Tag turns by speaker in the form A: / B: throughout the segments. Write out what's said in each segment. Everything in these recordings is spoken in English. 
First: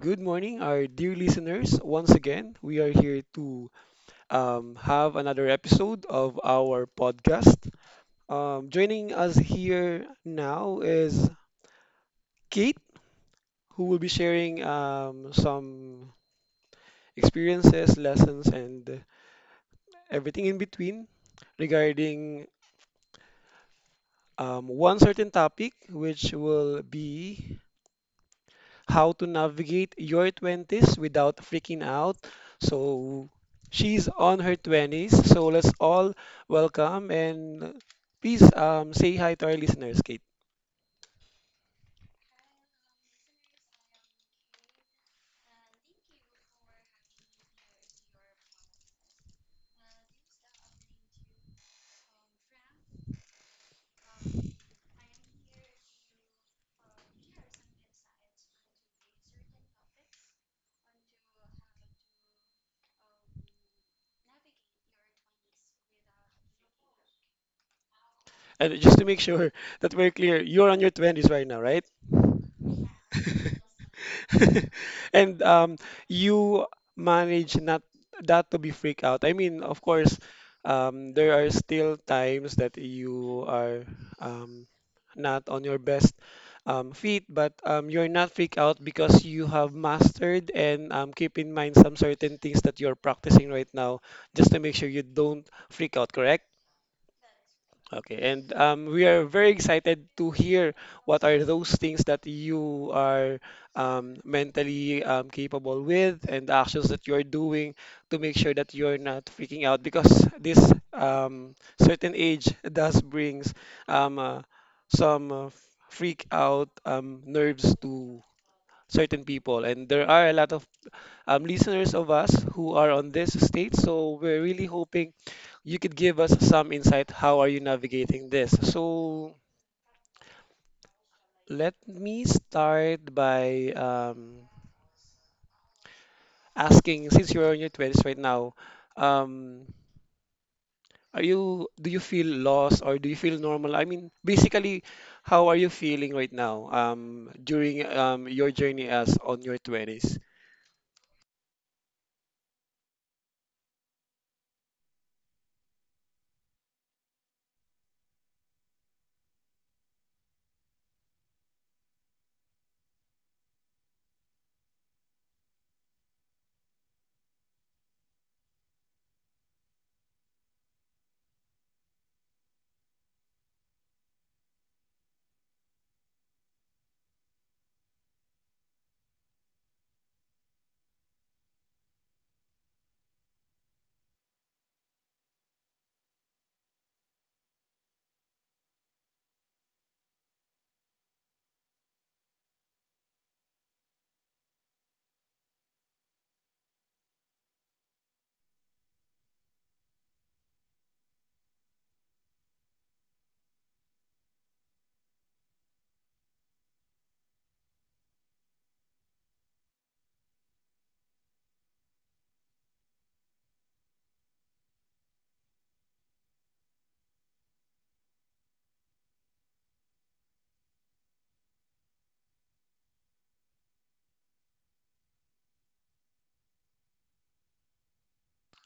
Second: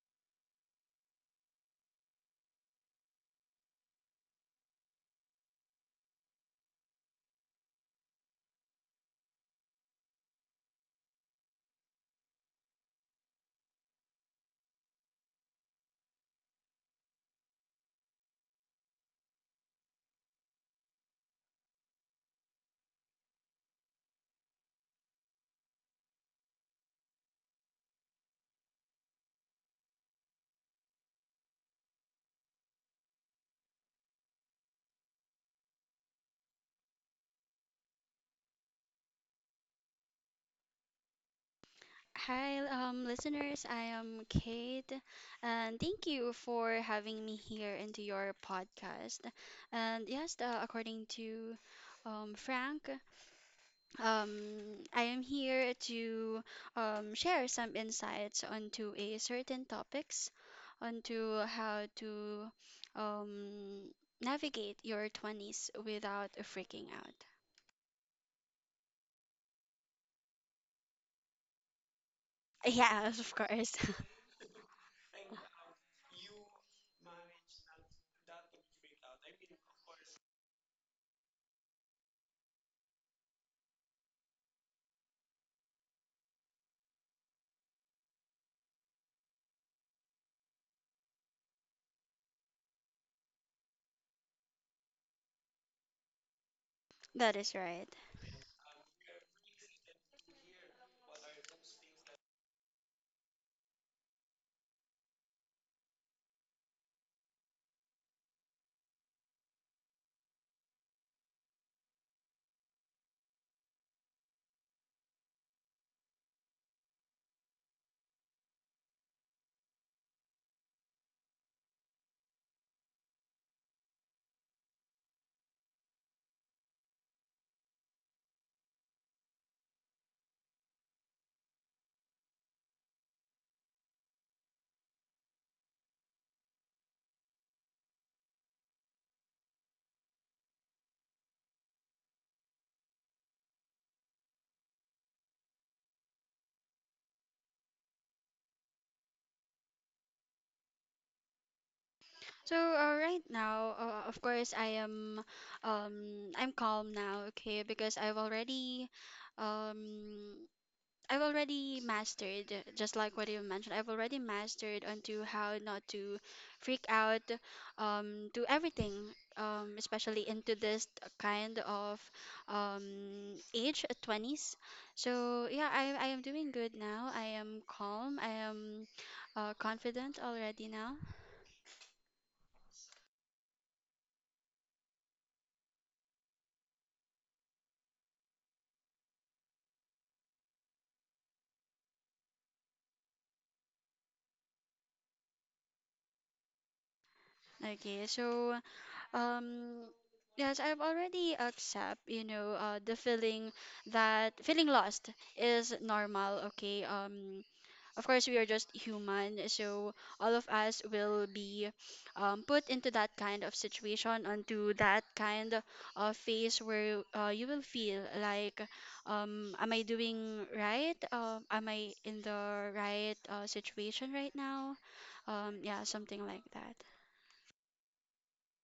A: Good morning, our dear listeners. Once again, we are here to have another episode of our podcast. Joining us here now is Kate, who will be sharing some experiences, lessons, and everything in between regarding one certain topic, which will be how to navigate your 20s without freaking out. So she's on her 20s. So let's all welcome and please say hi to our listeners, Kate.
B: Hi, listeners. I am Kate, and thank you for having me here into your podcast. And yes, according to Frank, um, I am here to share some insights onto a certain topics, onto how to um, navigate your 20s without freaking out.
A: And just to make sure that we're clear, you're on your 20s right now, right?
B: Yes, of course.
A: And you manage not that to be freak out. I mean, of course, there are still times that you are um, not on your best feet, but you're not freak out because you have mastered and keep in mind some certain things that you're practicing right now just to make sure you don't freak out, correct?
B: That is right.
A: Okay, and we are very excited to hear what are those things that you are mentally capable with and the actions that you're doing to make sure that you're not freaking out because this um, certain age does brings um, uh, some freak out nerves to certain people and there are a lot of listeners of us who are on this state. So we're really hoping you could give us some insight. How are you navigating this? So let me start by asking, since you're in your 20s right now, um, are you do you feel lost or do you feel normal? I mean, basically, how are you feeling right now during your journey as on your 20s?
B: So right now, of course, I'm calm now. Okay, because um, I've already mastered, just like what you mentioned, I've already mastered onto how not to freak out, to everything, especially into this kind of, age, 20s. So yeah, I am doing good now. I am calm. Confident already now. Okay, so um yes, I've already accept, the feeling that feeling lost is normal, okay? Of course we are just human, so all of us will be put into that kind of situation, onto that kind of phase where you will feel like am I doing right? Am I in the right situation right now? Yeah, something like that.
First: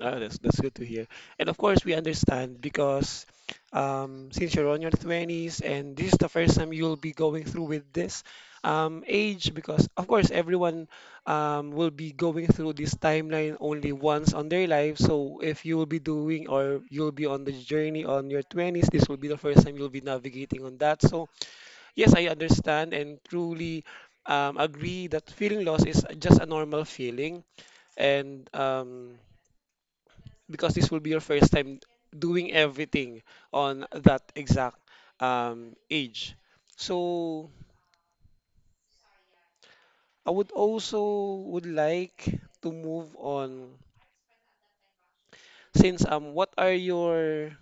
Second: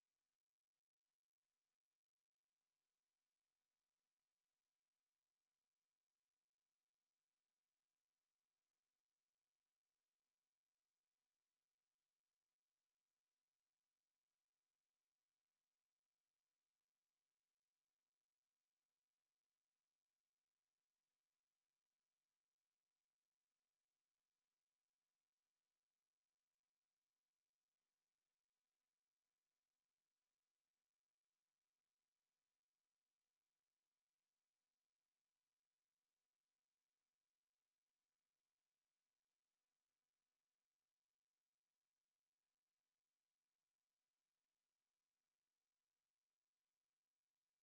A: Oh, that's good to hear. And of course, we understand because since you're on your 20s and this is the first time you'll be going through with this age, because of course everyone will be going through this timeline only once on their life. So if you will be doing or you'll be on the journey on your 20s, this will be the first time you'll be navigating on that. So yes, I understand and truly agree that feeling loss is just a normal feeling and because this will be your first time doing everything on that exact age. So I would also would like to move on since what are your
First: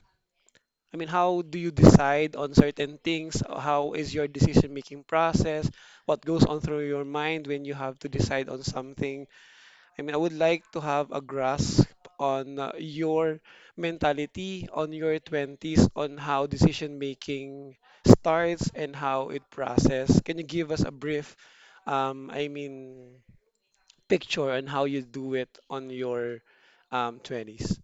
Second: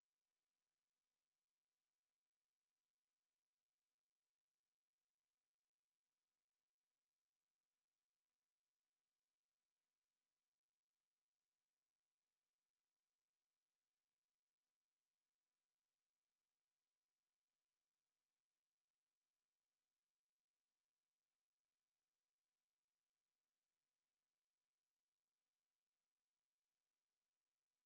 A: I mean how do you decide on certain things? How is your decision making process? What goes on through your mind when you have to decide on something? I mean, I would like to have a grasp on your mentality, on your 20s, on how decision making starts and how it process. Can you give us a brief, I mean, picture on how you do it on your 20s?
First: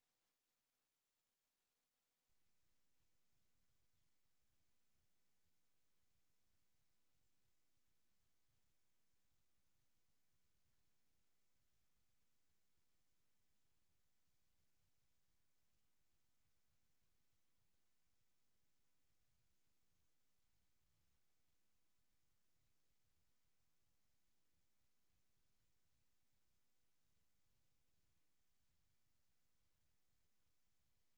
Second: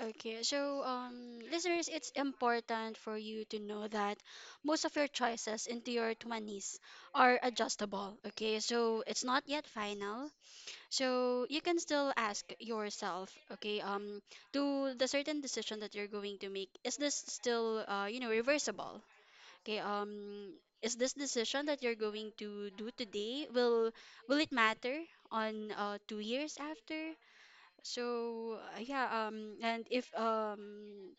B: Okay, so listeners, it's important for you to know that most of your choices into your 20s are adjustable. Okay, so it's not yet final. So you can still ask yourself, okay, to the certain decision that you're going to make, is this still, you know, reversible? Okay, is this decision that you're going to do today will it matter on 2 years after? So yeah, and if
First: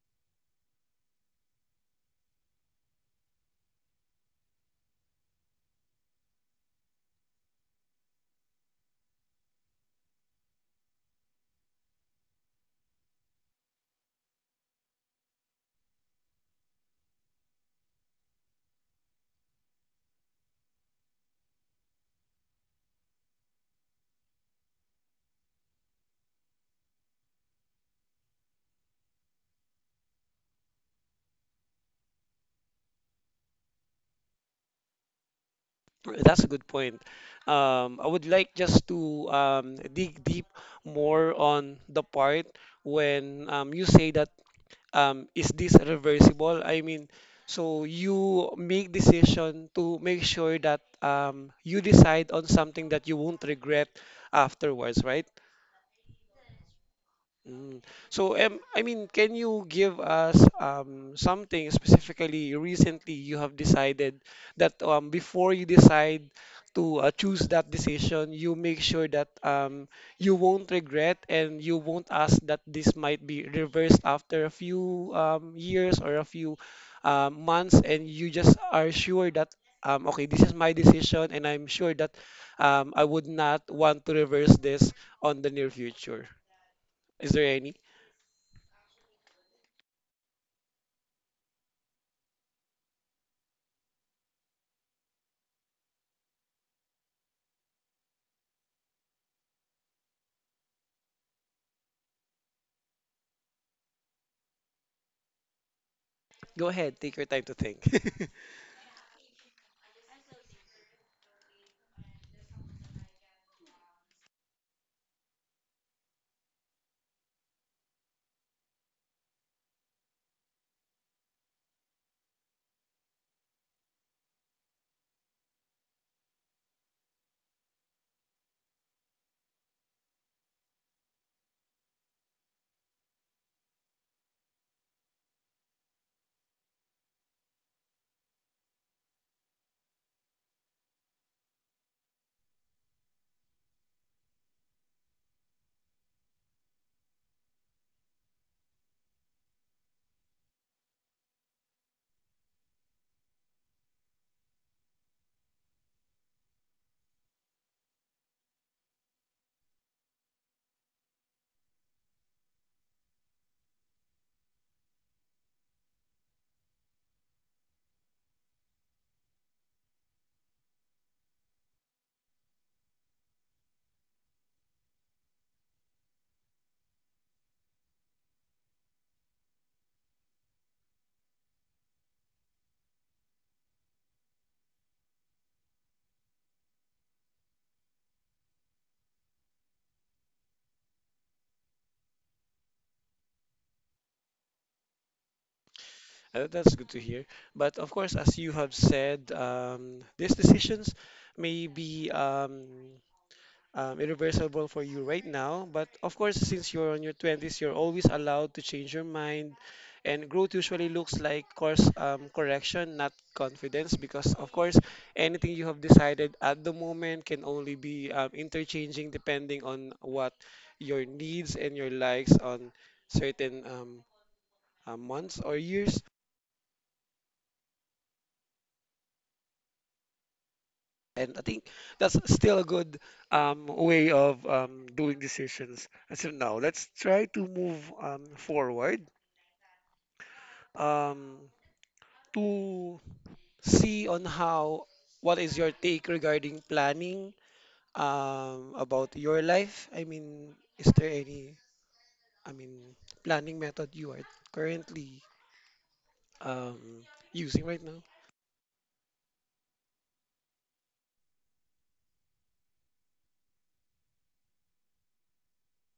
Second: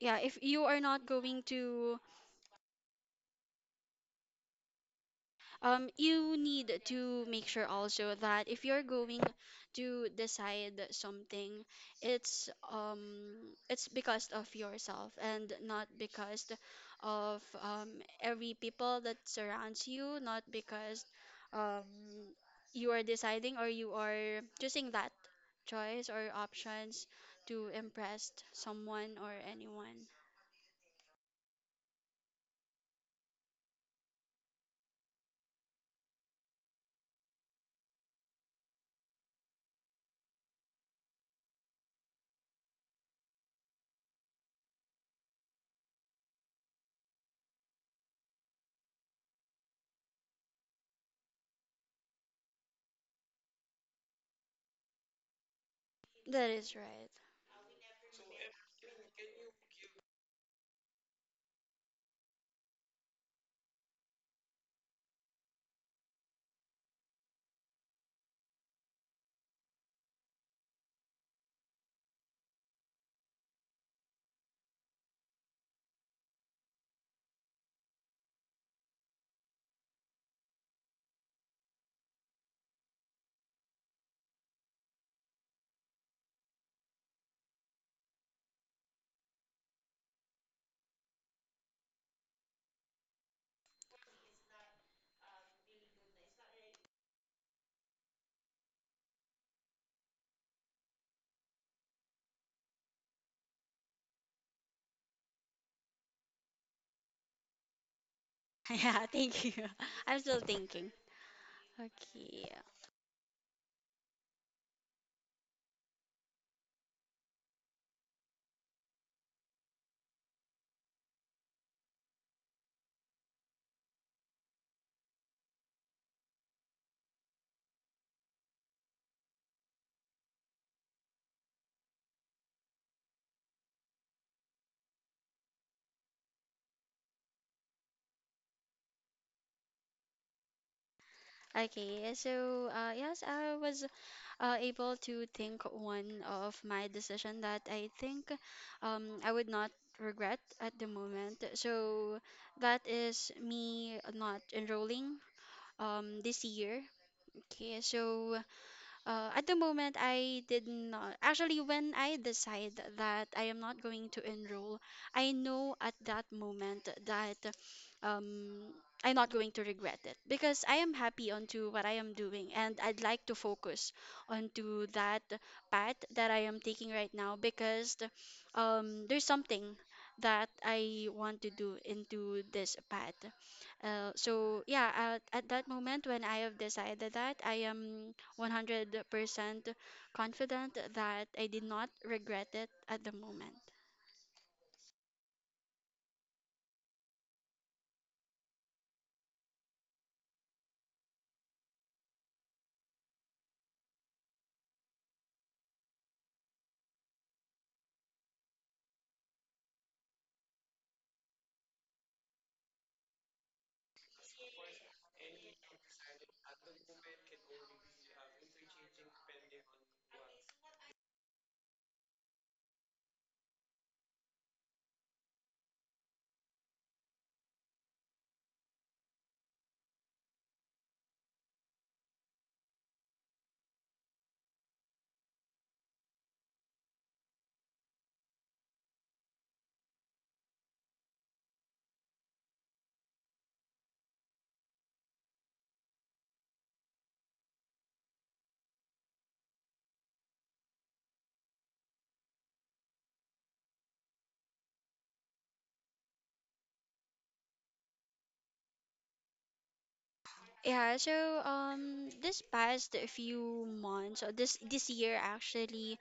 B: yeah, if you are not going to you need to make sure also that if you're going to decide something, it's it's because of yourself and not because of every people that surrounds you, not because um you are deciding or you are choosing that choice or options to impress someone or anyone.
A: That's a good point. I would like just to dig deep more on the part when you say that is this reversible? I mean, so you make decision to make sure that you decide on something that you won't regret afterwards, right?
B: That is right.
A: Mm. So, I mean, can you give us something specifically recently you have decided that before you decide to choose that decision, you make sure that you won't regret and you won't ask that this might be reversed after a few years or a few months, and you just are sure that, okay, this is my decision, and I'm sure that I would not want to reverse this on the near future. Is there any? Go ahead, take your time to think.
B: Yeah, thank you. I'm still thinking. Okay. Okay, yes, I was able to think one of my decision that I think I would not regret at the moment. So that is me not enrolling this year. Okay, so at the moment, I did not. Actually, when I decide that I am not going to enroll, I know at that moment that um, I'm not going to regret it because I am happy onto what I am doing and I'd like to focus onto that path that I am taking right now because there's something that I want to do into this path. So yeah, at that moment when I have decided that I am 100% confident that I did not regret it at the moment.
A: That's good to hear. But of course, as you have said, these decisions may be irreversible for you right now. But of course, since you're on your 20s, you're always allowed to change your mind. And growth usually looks like course correction, not confidence, because of course, anything you have decided at the moment can only be interchanging depending on what your needs and your likes on certain months or years. And I think that's still a good way of doing decisions. And so now let's try to move forward um, to see on how what is your take regarding planning about your life. I mean, is there any I mean planning method you are currently um, using right now?
B: Yeah, so this past few months or this year actually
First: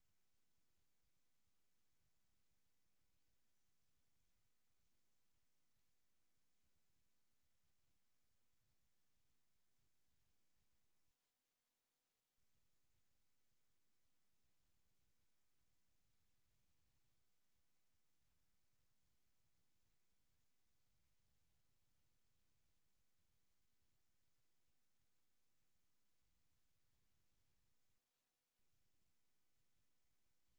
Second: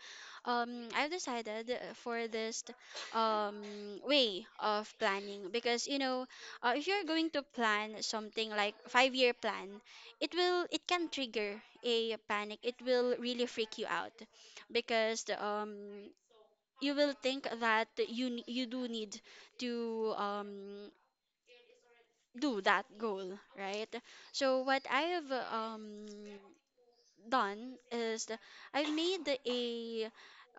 B: I've decided for this um way of planning because you know if you're going to plan something like 5 year plan it will it can trigger a panic. It will really freak you out because you will think that you do need to do that goal, right? So what I have done is I've made a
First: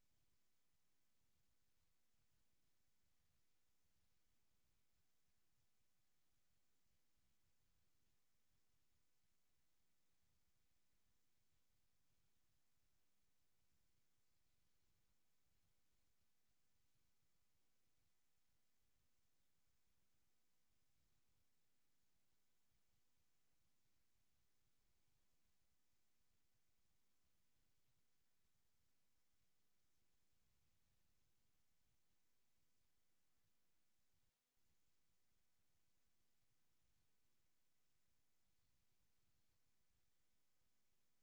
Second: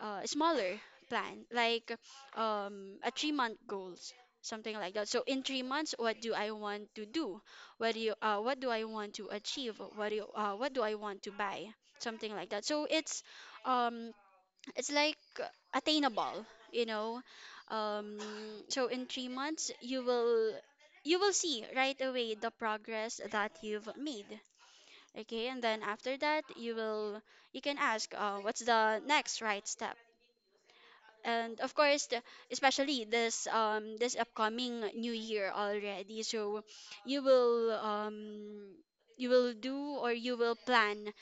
B: smaller plan, like a 3 month goals, something like that. So in 3 months, what do I want to do? What do I want to achieve? What do I want to buy? Something like that. So it's um it's like attainable, you know. um so in 3 months you will see right away the progress that you've made. Okay, and then after that you will you can ask, what's the next right step? And of course especially this upcoming new year already. So you will um you will do or you will plan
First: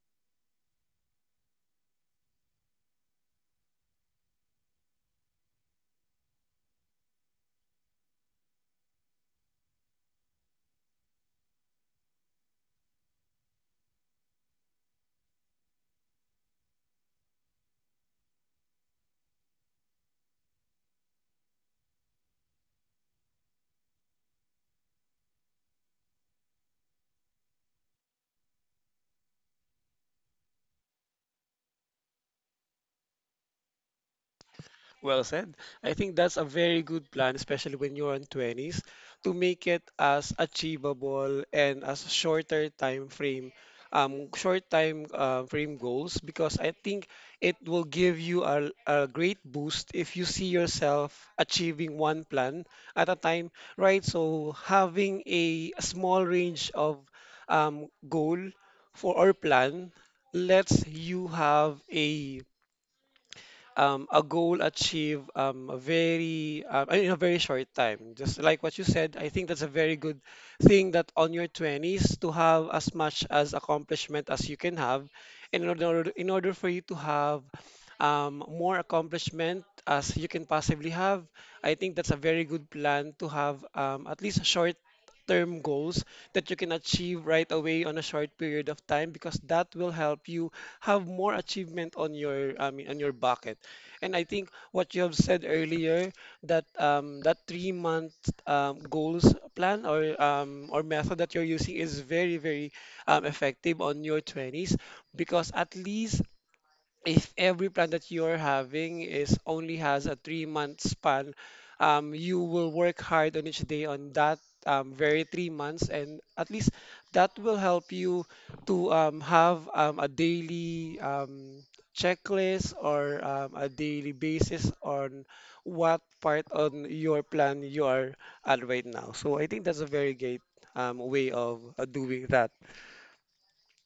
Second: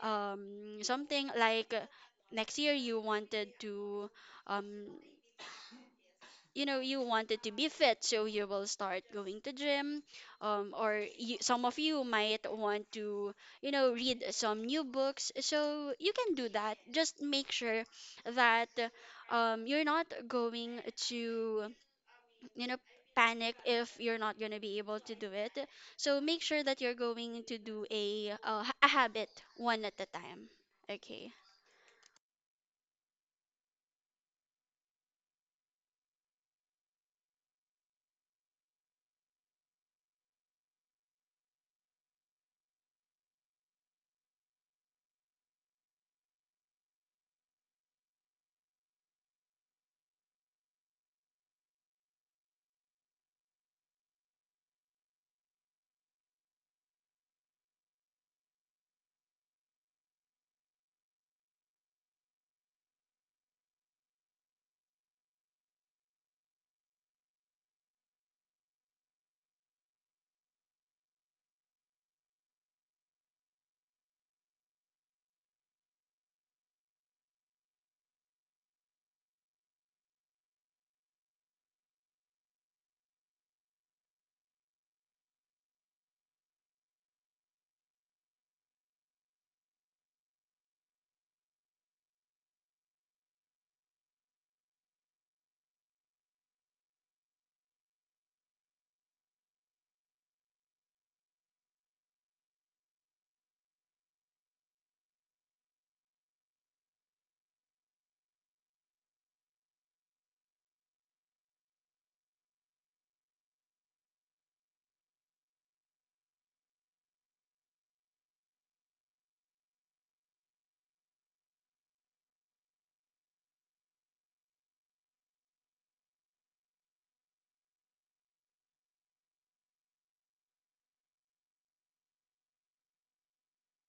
B: something like, next year you wanted to um you know, you wanted to be fit, so you will start going to gym, or you, some of you might want to, you know, read some new books, so you can do that. Just make sure that you're not going to, you know, panic if you're not going to be able to do it. So make sure that you're going to do a habit one at a time. Okay.
A: Well said. I think that's a very good plan, especially when you're in 20s, to make it as achievable and as shorter time frame, short time frame goals, because I think it will give you a great boost if you see yourself achieving one plan at a time, right? So having a small range of goal for our plan lets you have a goal achieved a very in a very short time. Just like what you said, I think that's a very good thing that on your 20s to have as much as accomplishment as you can have, and in order for you to have more accomplishment as you can possibly have, I think that's a very good plan to have at least short term goals that you can achieve right away on a short period of time because that will help you have more achievement on your on your bucket. And I think what you have said earlier that that 3 month goals plan or method that you're using is very effective on your 20s because at least if every plan that you're having is only has a 3 month span, you will work hard on each day on that very 3 months, and at least that will help you to have a daily checklist or a daily basis on what part on your plan you are at right now. So I think that's a very great way of doing that.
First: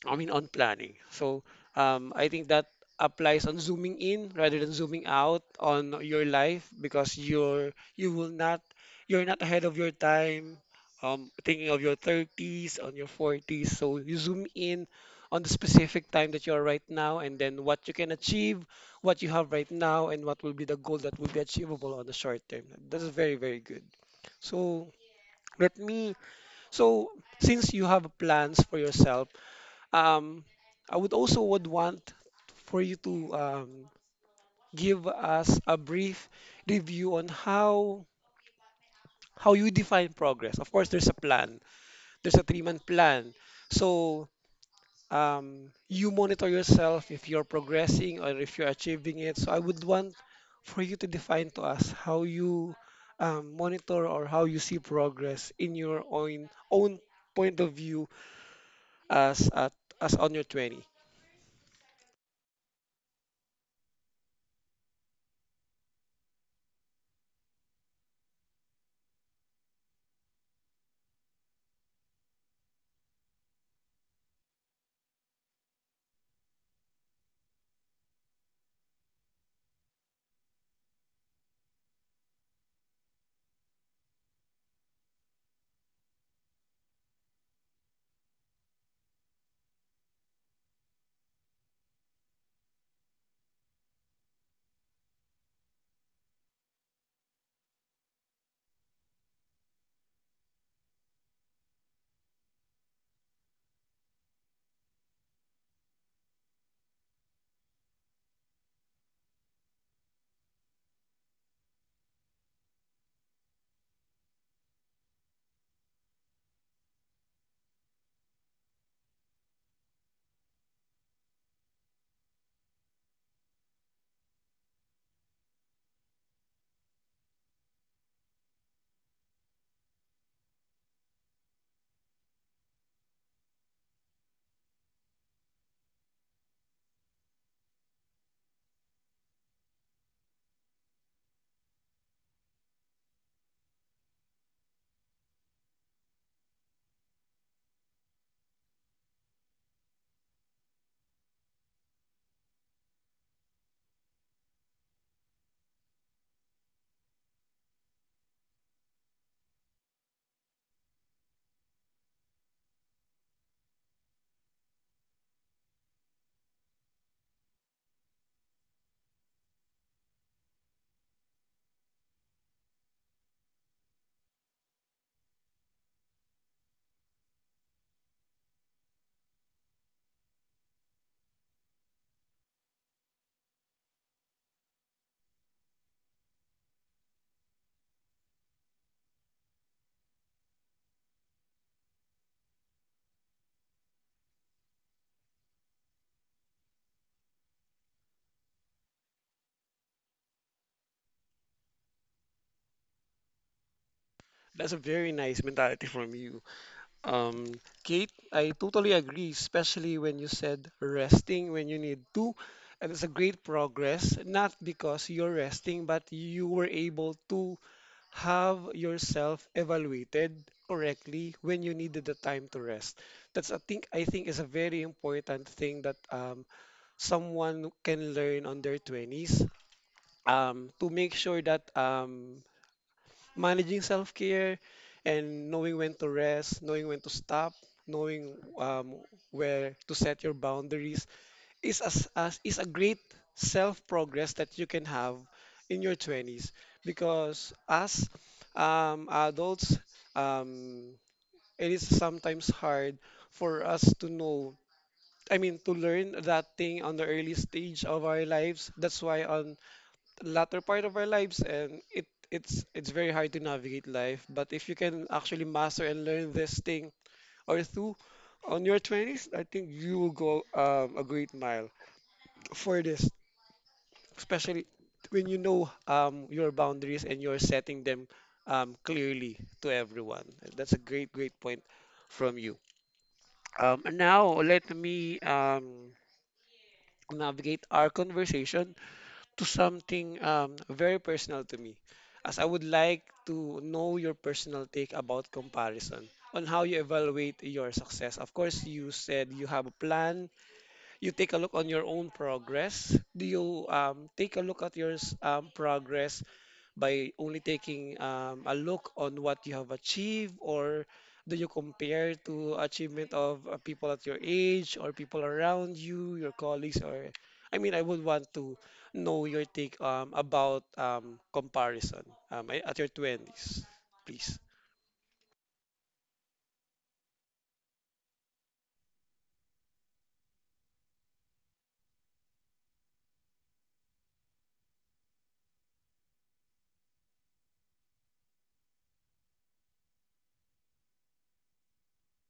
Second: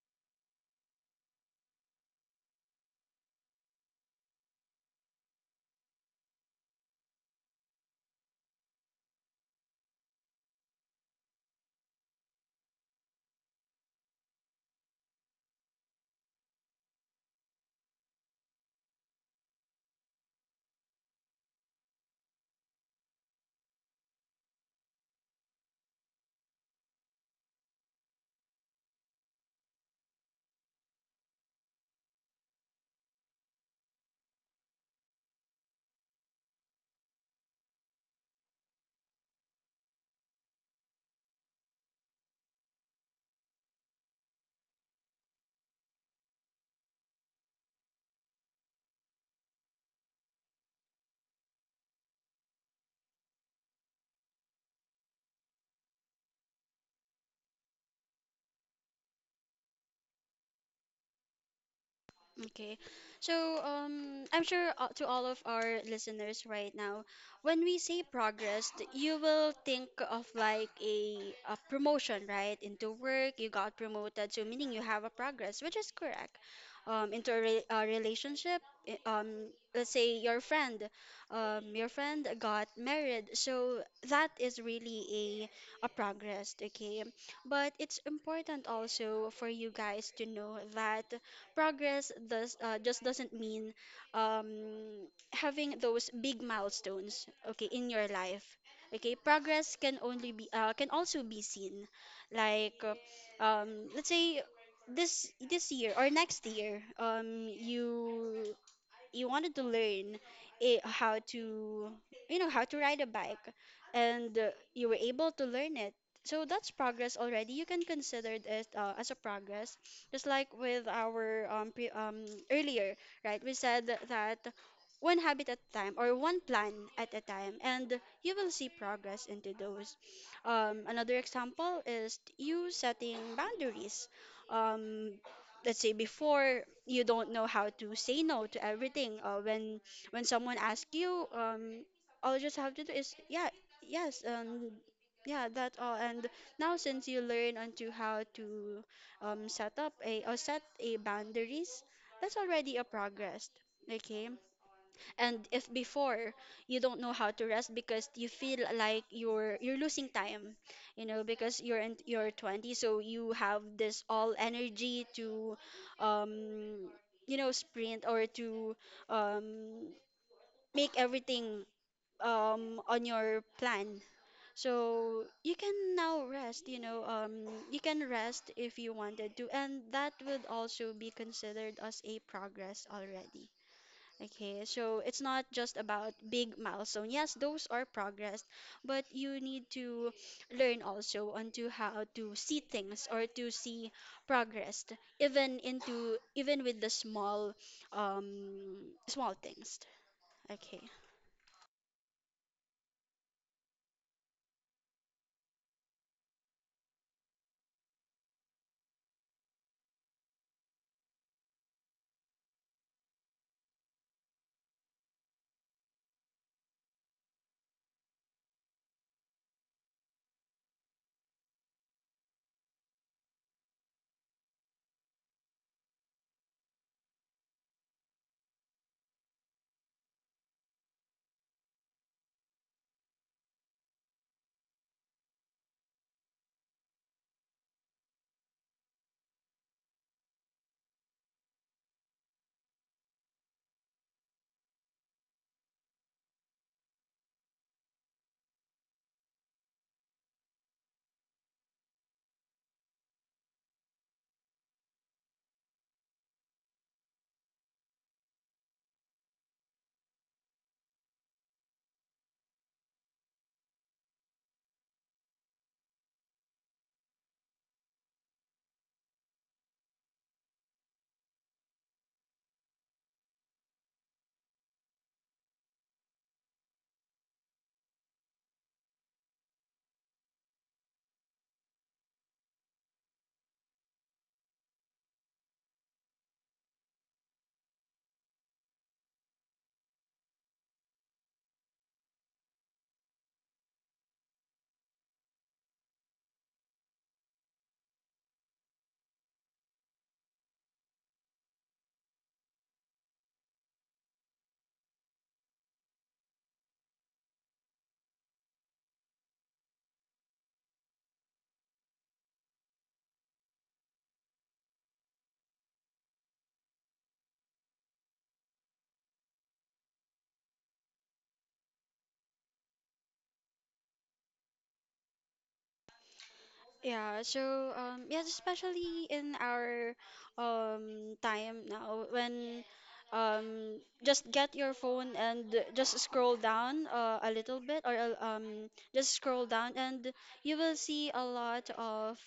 A: I mean, on planning. So I think that applies on zooming in rather than zooming out on your life because you will not you're not ahead of your time. Thinking of your 30s, on your 40s, so you zoom in on the specific time that you are right now, and then what you can achieve, what you have right now, and what will be the goal that will be achievable on the short term. That's very, very good. So let me. So since you have plans for yourself um, I would also would want for you to give us a brief review on how you define progress. Of course, there's a plan. There's a three-month plan. So you monitor yourself if you're progressing or if you're achieving it. So I would want for you to define to us how you monitor or how you see progress in your own point of view as at, as on your 20.
B: Okay, so, I'm sure, to all of our listeners right now, when we say progress, you will think of like a promotion, right? Into work, you got promoted, so meaning you have a progress, which is correct. Into a relationship, i- um, let's say your friend got married, so that is really a progress, okay? But it's important also for you guys to know that progress does just doesn't mean um, having those big milestones, okay, in your life. Okay, progress can also be seen, like uh, let's say this year or next year, you wanted to learn it, how to, you know, how to ride a bike, and you were able to learn it, so that's progress already. You can consider it as a progress. Just like with our earlier, right, we said that one habit at a time or one plan at a time, and you will see progress into those. Another example is you setting boundaries. um, let's say before you don't know how to say no to everything, when someone asks you, all you just have to do is yes um yeah, that all. And now since you learn onto how to set up a or set a boundaries, that's already a progress. Okay. And if before, you don't know how to rest because you feel like you're losing time, you know, because you're in your 20s, so you have this all energy to um you know, sprint, or to um make everything on your plan. So you can now rest, you know, you can rest if you wanted to, and that would also be considered as a progress already. Okay, so it's not just about big milestone. Yes, those are progress, but you need to learn also onto how to see things or to see progress, even into even with the small small things. Okay.
A: That's a very nice mentality from you. Um, Kate, I totally agree, especially when you said resting when you need to. And it's a great progress, not because you're resting, but you were able to have yourself evaluated correctly when you needed the time to rest. That's I think is a very important thing that someone can learn on their 20s to make sure that managing self-care and knowing when to rest, knowing when to stop, knowing where to set your boundaries is as is a great self-progress that you can have in your 20s because as adults um, it is sometimes hard for us to know to learn that thing on the early stage of our lives, that's why on the latter part of our lives and it it's very hard to navigate life. But if you can actually master and learn this thing or two on your 20s, I think you will go a great mile for this, especially when you know your boundaries and you're setting them clearly to everyone. That's a great point from you. And now let me navigate our conversation to something very personal to me, as I would like to know your personal take about comparison on how you evaluate your success. Of course, you said you have a plan. You take a look on your own progress. Do you take a look at progress by only taking a look on what you have achieved, or do you compare to achievement of people at your age or people around you, your colleagues, or I mean I would want to know your take about comparison at your 20s, please?
B: Yeah, so especially in our time now when just get your phone and just scroll down a little bit or just scroll down, and you will see a lot of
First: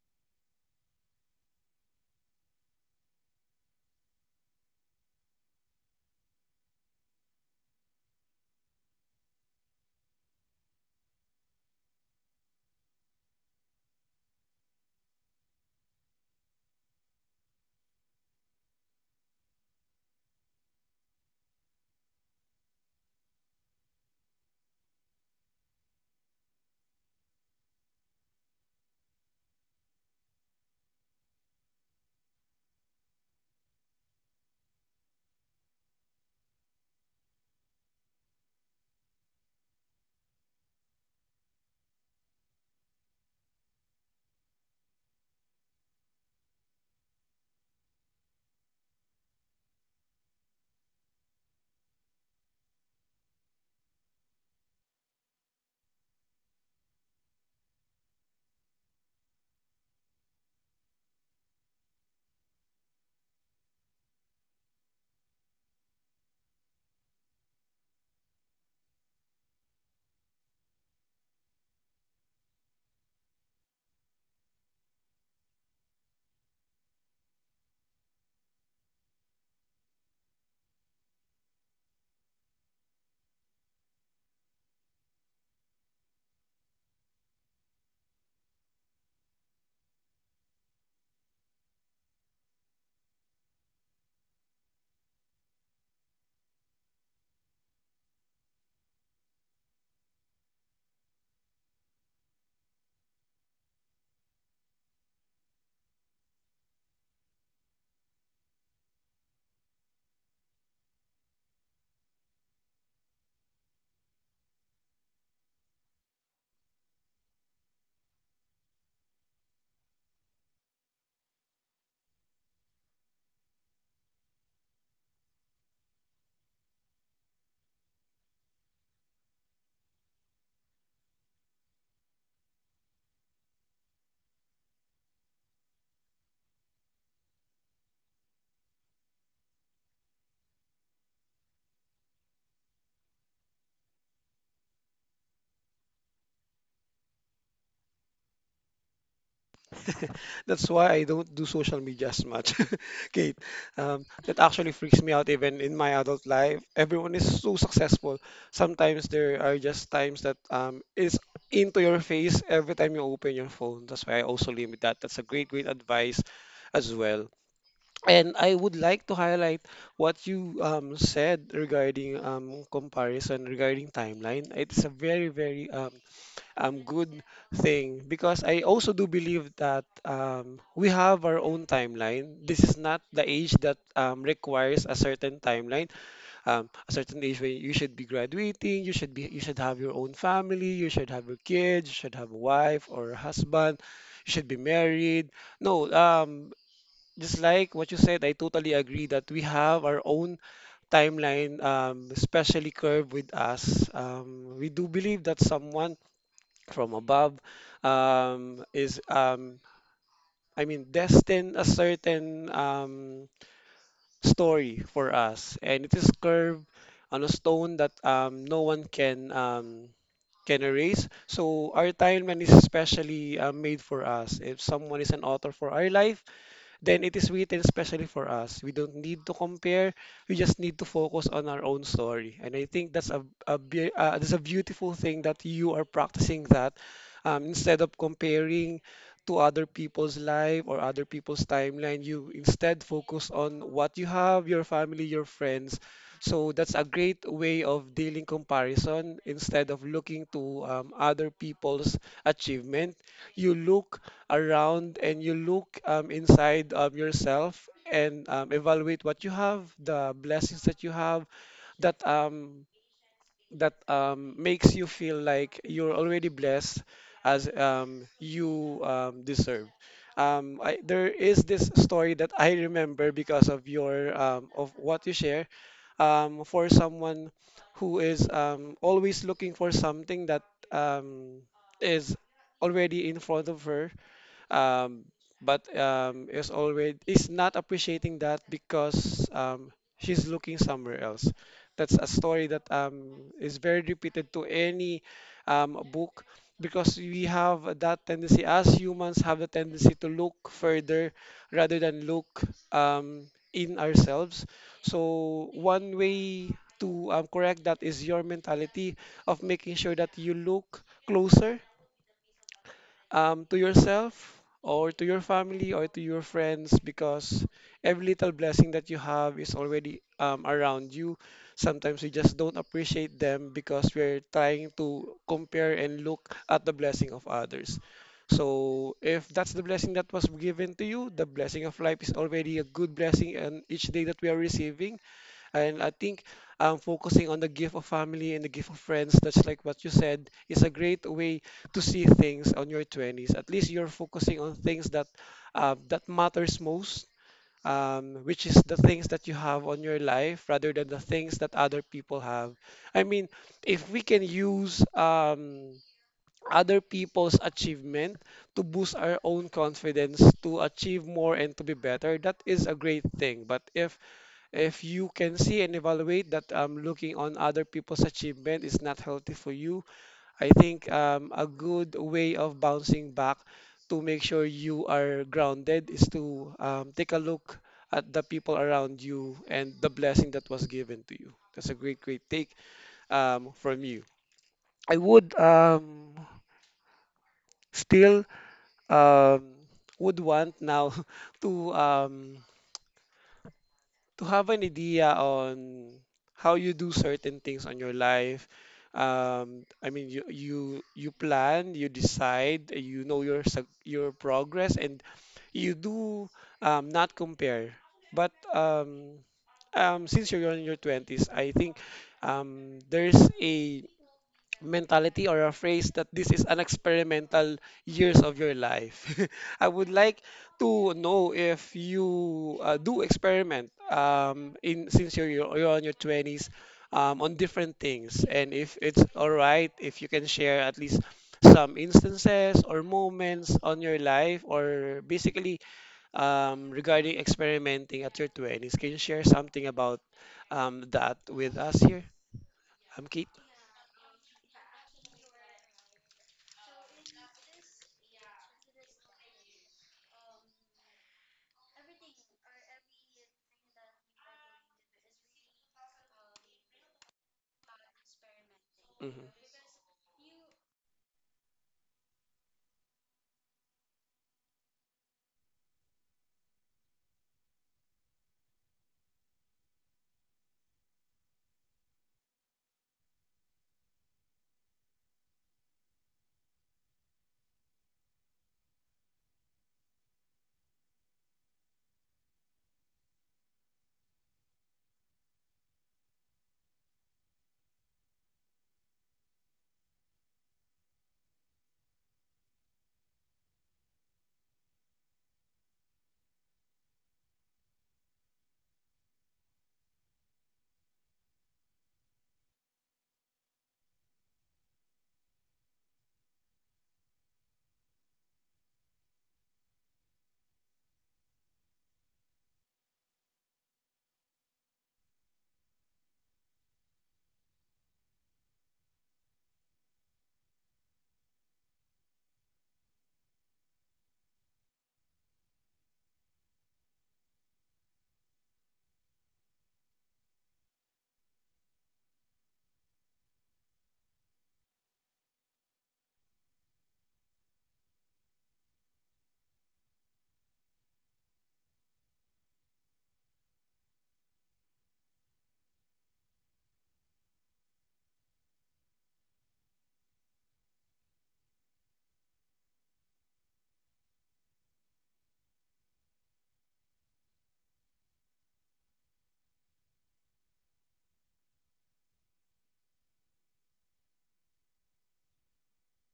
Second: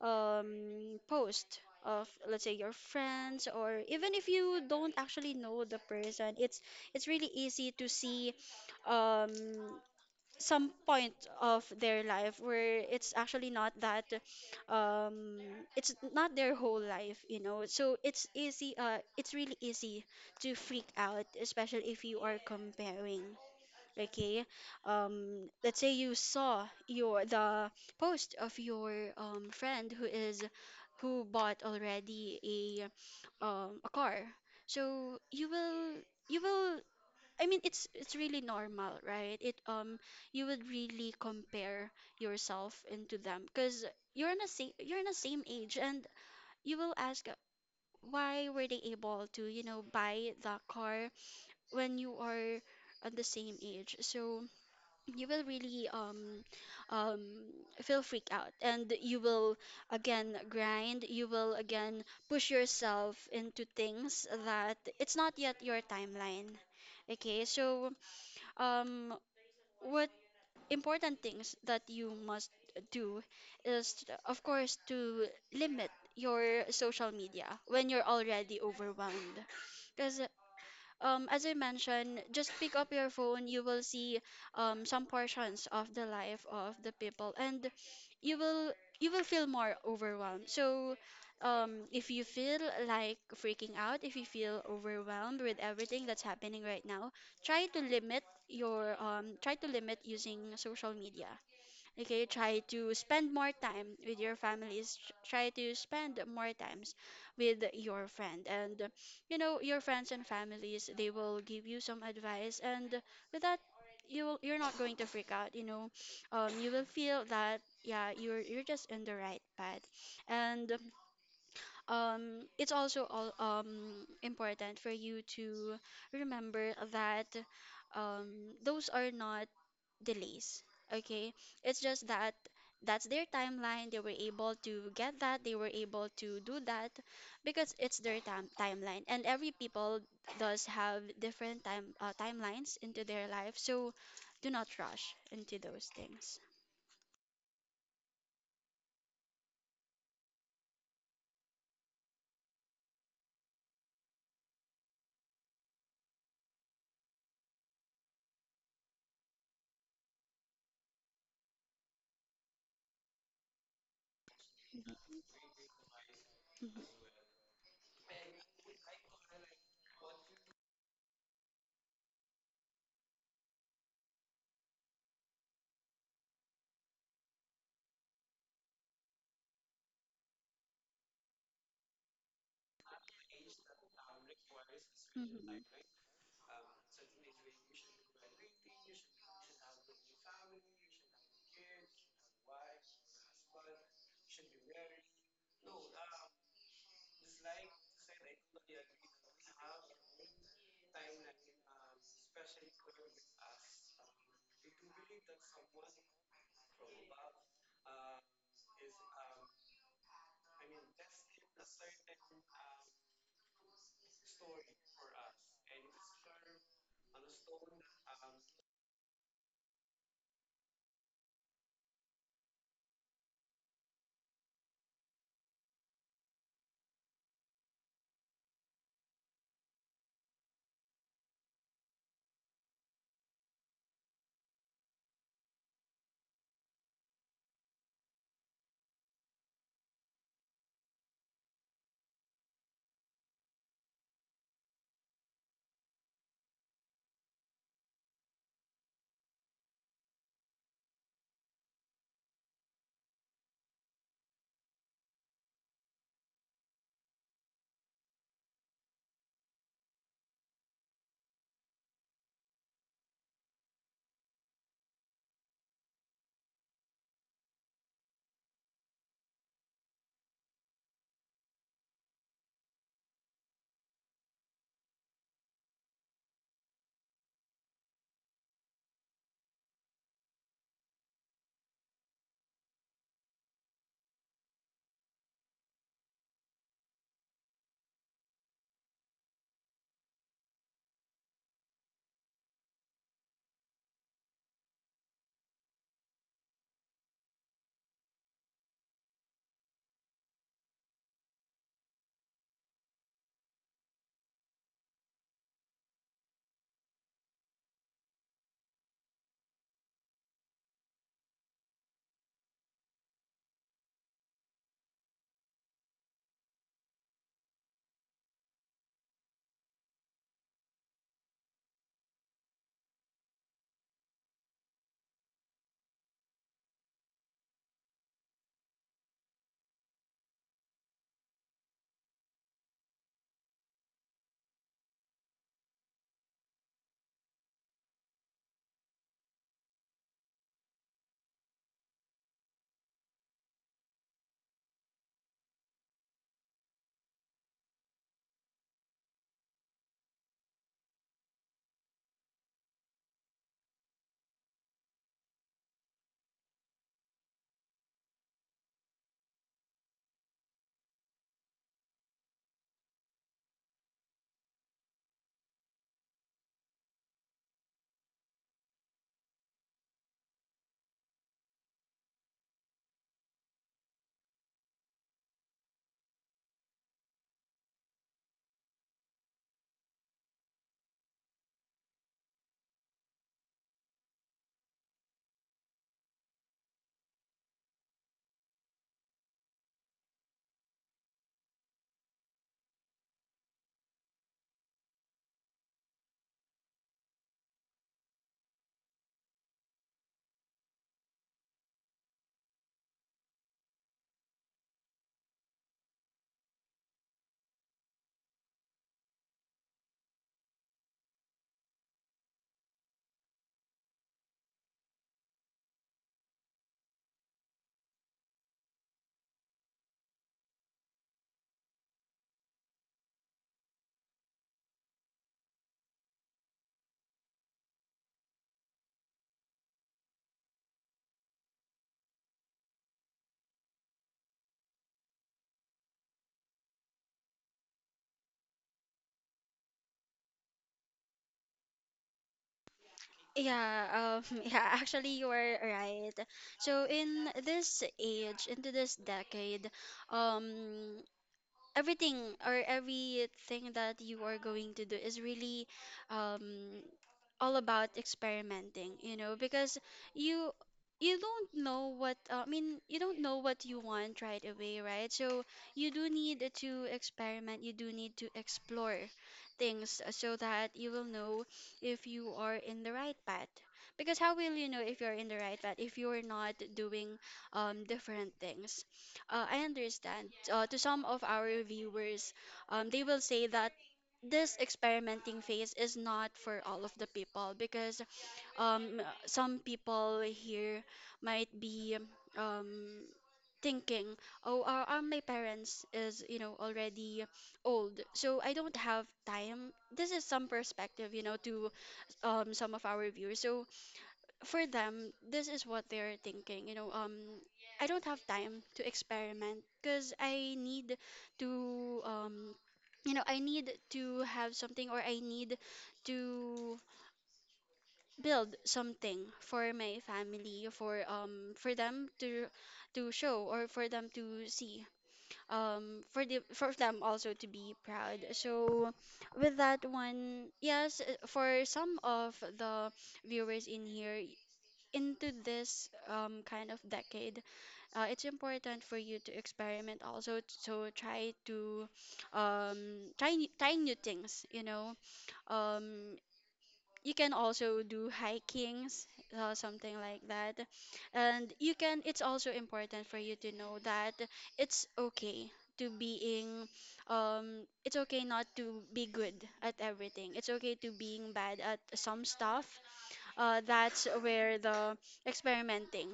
B: post of, let's say, your friends, or even if you don't actually know the person, it's really easy to see um some point of their life where it's actually not that um it's not their whole life, you know. So it's really easy to freak out, especially if you are comparing. Okay, let's say you saw your the post of your friend who is who bought already a car. So you will you will, I mean, it's really normal, right? It You would really compare yourself into them because you're in the same age, and you will ask, why were they able to, you know, buy the car when you are at the same age. So you will really um feel freak out, and you will again grind, you will again push yourself into things that it's not yet your timeline. Okay, so um what important things that you must do is of course to limit your social media when you're already overwhelmed, because, as I mentioned, just pick up your phone. You will see some portions of the life of the people, and you will you will feel more overwhelmed. So, if you feel like freaking out, if you feel overwhelmed with everything that's happening right now, try to limit your try to limit using social media. Okay, try to spend more time with your families. Try to spend more times with your friend. And, you know, your friends and families, they will give you some advice. And with that, you're not going to freak out, you know. You will feel that, yeah, you're just in the right path. And it's also all, important for you to remember that those are not delays. Okay, it's just that that's their timeline. They were able to get that. They were able to do that because it's their timeline. And every people does have different timelines into their life. So do not rush into those things.
A: That's why I don't do social media as much, Kate. That actually freaks me out even in my adult life. Everyone is so successful. Sometimes there are just times that it's into your face every time you open your phone. That's why I also limit that. That's a great, great advice as
B: Mhm.
A: well. And I would like to highlight what you said regarding comparison, regarding timeline. It's a very, very good thing because I also do believe that we have our own timeline. This is not the age that requires a certain
B: Mhm.
A: timeline. A certain age when you should be graduating, you should have your own family, you should have your kids, you should have a wife or a husband, you should be married. No, just like what you said, I totally agree that we have our own timeline, especially curve with us. We do believe that someone from above is, I mean, destined a certain story for us, and it is curved on a stone that no one can erase. So our timeline is specially made for us. If someone is an author for our life, then it is written specially for us. We don't need to compare. We just need to focus on our own story. And I think that's a beautiful thing that you are practicing, that instead of comparing to other people's life or other people's timeline, you instead focus on what you have, your family, your friends. So that's a great way of dealing comparison. Instead of looking to other people's achievement, you look around and you look inside of yourself and evaluate what you have, the blessings that you have, that um, that makes you feel like you're already blessed as you deserve. There is this story that I remember because of what you share, for someone who is always looking for something that um, is already in front of her, um, but is not appreciating that because she's looking somewhere else. That's a story that is very repeated to any book, because we have that tendency, as humans have the tendency to look further rather than look in ourselves. So one way to correct that is your mentality of making sure that you look closer, to yourself or to your family or to your friends, because every little blessing that you have is already around you. Sometimes we just don't appreciate them because we're trying to compare and look at the blessing of others. So if that's the blessing that was given to you, the blessing of life is already a good blessing, and each day that we are receiving, and I think focusing on the gift of family and the gift of friends, that's, like what you said, is a great way to see things on your 20s. At least you're focusing on things that that matters most, which is the things that you have on your life rather than the things that other people have. I mean, if we can use other people's achievement to boost our own confidence to achieve more and to be better, that is a great thing. But if you can see and evaluate that looking on other people's achievement is not healthy for you, I think a good way of bouncing back to make sure you are grounded is to take a look at the people around you and the blessing that was given to you. That's a great, great take from you. I would still um, would want now to to have an idea on how you do certain things on your life. I mean, you plan, you decide, you know your progress, and you do not compare. But since you're in your 20s, I think there's a mentality or a phrase that this is an experimental years of your life. I would like to know if you do experiment, in since you're on your 20s, on different things. And if it's all right, if you can share at least some instances or moments on your life, or basically regarding experimenting at your 20s. Can you share something about that with us here? I'm Kate.
B: Yeah, yeah, actually, you are right. So, in this age, into this decade, um, everything everything that you are going to do is really um all about experimenting you
A: Mhm.
B: know because you you don't know what you don't know what you want right away, right? So you do need to experiment, you do need to explore things so that you will know if you are in the right path, because how will you know if you're in the right path if you're not doing different things. I understand. To some of our viewers, they will say that this experimenting phase is not for all of the people, because um, some people here might be um, thinking, oh, are my parents is, you know, already old, so I don't have time. This is some perspective, you know, to some of our viewers. So for them, this is what they're thinking. You know, I don't have time to experiment because I need to, I need to have something, or I need to build something for my family, for them to show, or for them to see, for the for them also to be proud. So with that one, yes, for some of the viewers in here, into this kind of decade, it's important for you to experiment also. So try to try new things. You know, um, you can also do hikings, something like that, and you can. It's also important for you to know that it's okay to being it's okay not to be good at everything. It's okay to being bad at some stuff. That's where the experimenting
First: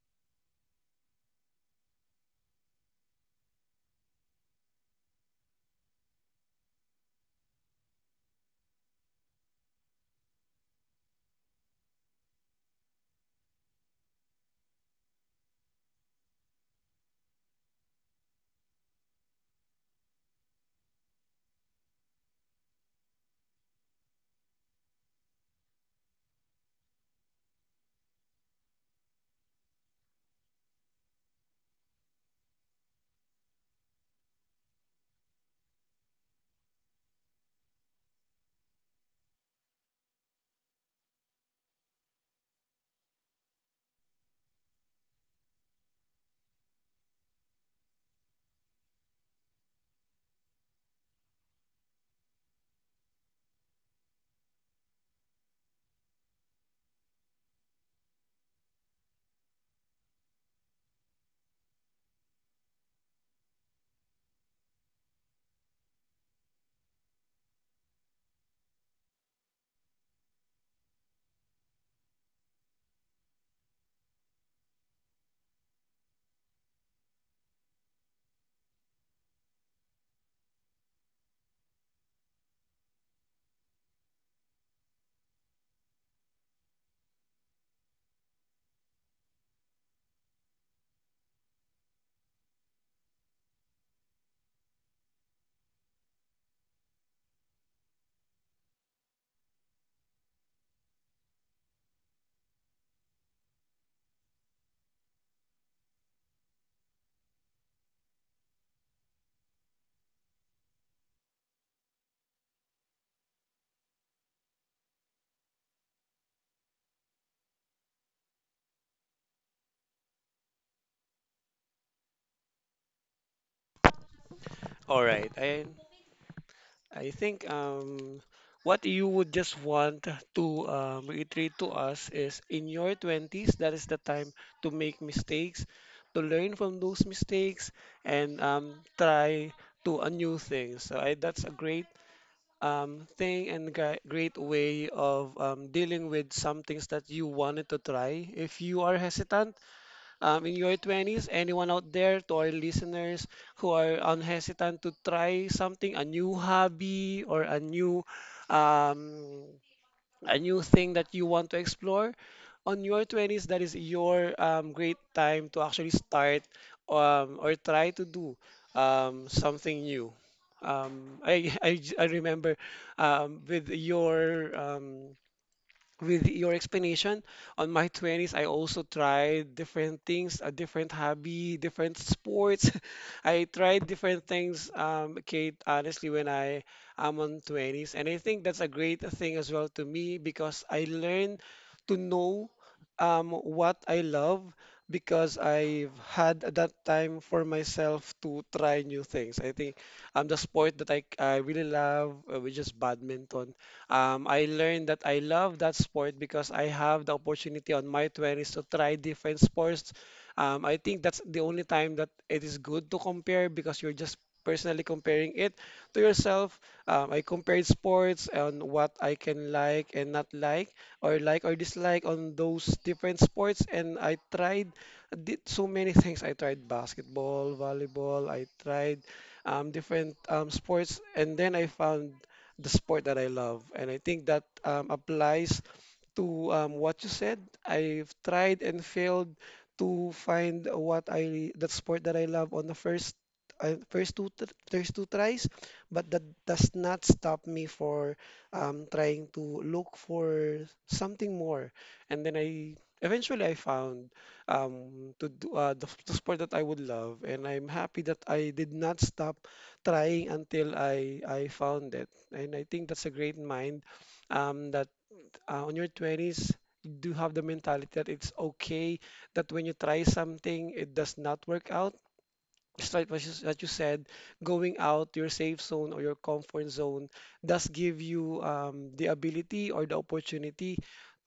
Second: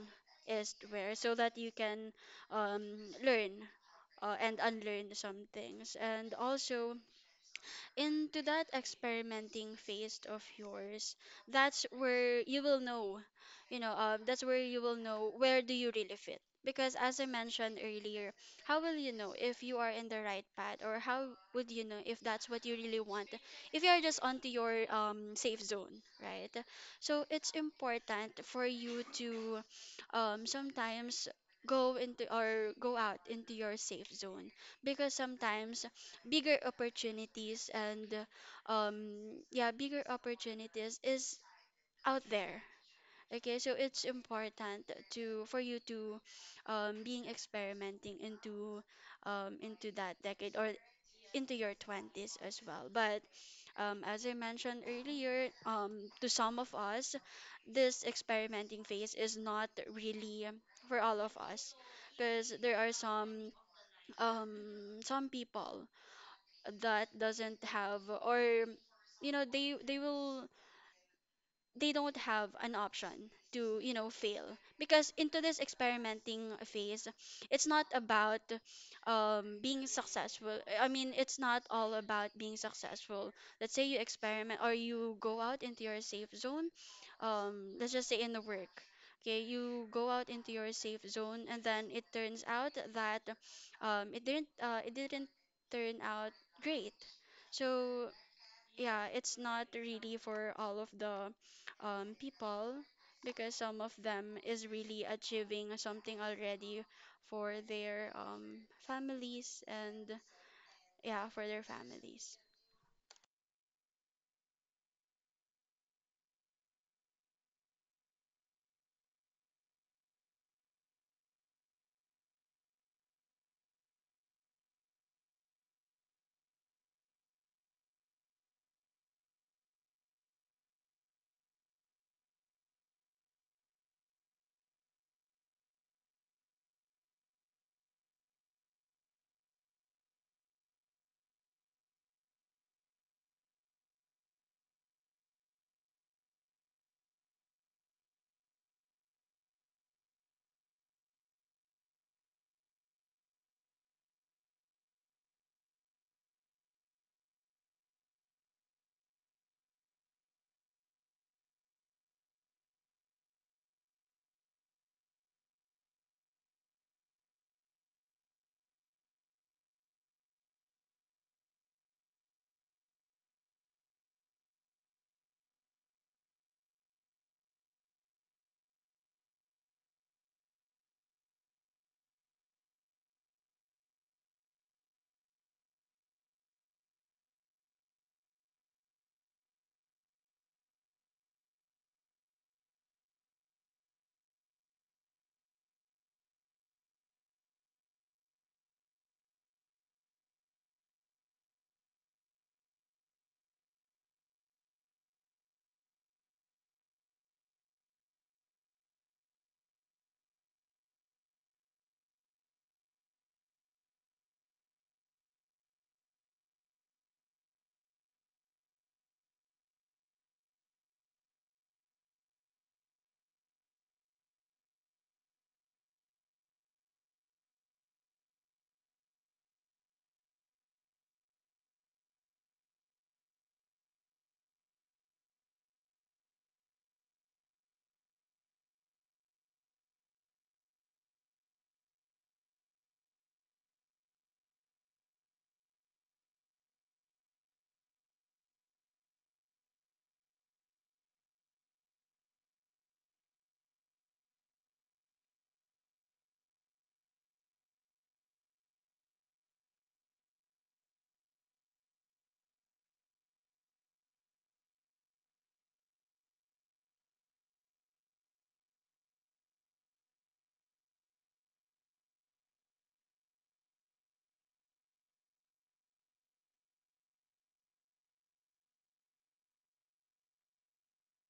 B: is, where so that you can um, learn and unlearn some things. And also, into that experimenting phase of yours, that's where you will know, that's where you will know where do you really fit, because as I mentioned earlier, how will you know if you are in the right path, or how would you know if that's what you really want, if you are just onto your safe zone, right? So it's important for you to sometimes go into or go out into your safe zone, because sometimes bigger opportunities and um yeah, bigger opportunities is out there. Okay, so it's important to for you to being experimenting into that decade, or into your 20s as well. But as I mentioned earlier, to some of us, this experimenting phase is not really for all of us, because there are um some people that doesn't have, or you know, they will they don't have an option to, you know, fail. Because into this experimenting phase, it's not about being successful. I mean, it's not all about being successful. Let's say you experiment or you go out into your safe zone, let's just say in the work. Okay, you go out into your safe zone, and then it turns out that it didn't turn out great. So yeah, it's not really for all of the people, because some of them is really achieving something already for their families, and yeah, for their families.
A: All right. I think what you would just want to reiterate to us is, in your 20s, that is the time to make mistakes, to learn from those mistakes, and try to a new things. That's a great thing and great way of dealing with some things that you wanted to try. If you are hesitant, in your 20s, anyone out there, to our listeners who are unhesitant to try something, a new hobby or um, a new thing that you want to explore, on your 20s, that is your great time to actually start or try to do something new. I remember um, with your um, with your explanation. On my 20s, I also tried different things, a different hobby, different sports. I tried different things, Kate, honestly, when I am on 20s. And I think that's a great thing as well to me because I learned to know what I love, because I've had that time for myself to try new things. I think the sport that I really love, which is badminton, I learned that I love that sport because I have the opportunity on my 20s to try different sports. I think that's the only time that it is good to compare, because you're just personally comparing it to yourself. I compared sports and what I can like and not like, or like or dislike on those different sports, and I tried did so many things. I tried basketball, volleyball. I tried different sports, and then I found the sport that I love. And I think that applies to what you said. I've tried and failed to find what I that sport that I love on the first two tries, but that does not stop me for trying to look for something more. And then I eventually I found the sport that I would love, and I'm happy that I did not stop trying until I found it. And I think that's a great mind that on your 20s, you do have the mentality that it's okay that when you try something, it does not work out. Just like what you said, going out your safe zone or your comfort zone does give you the ability or the opportunity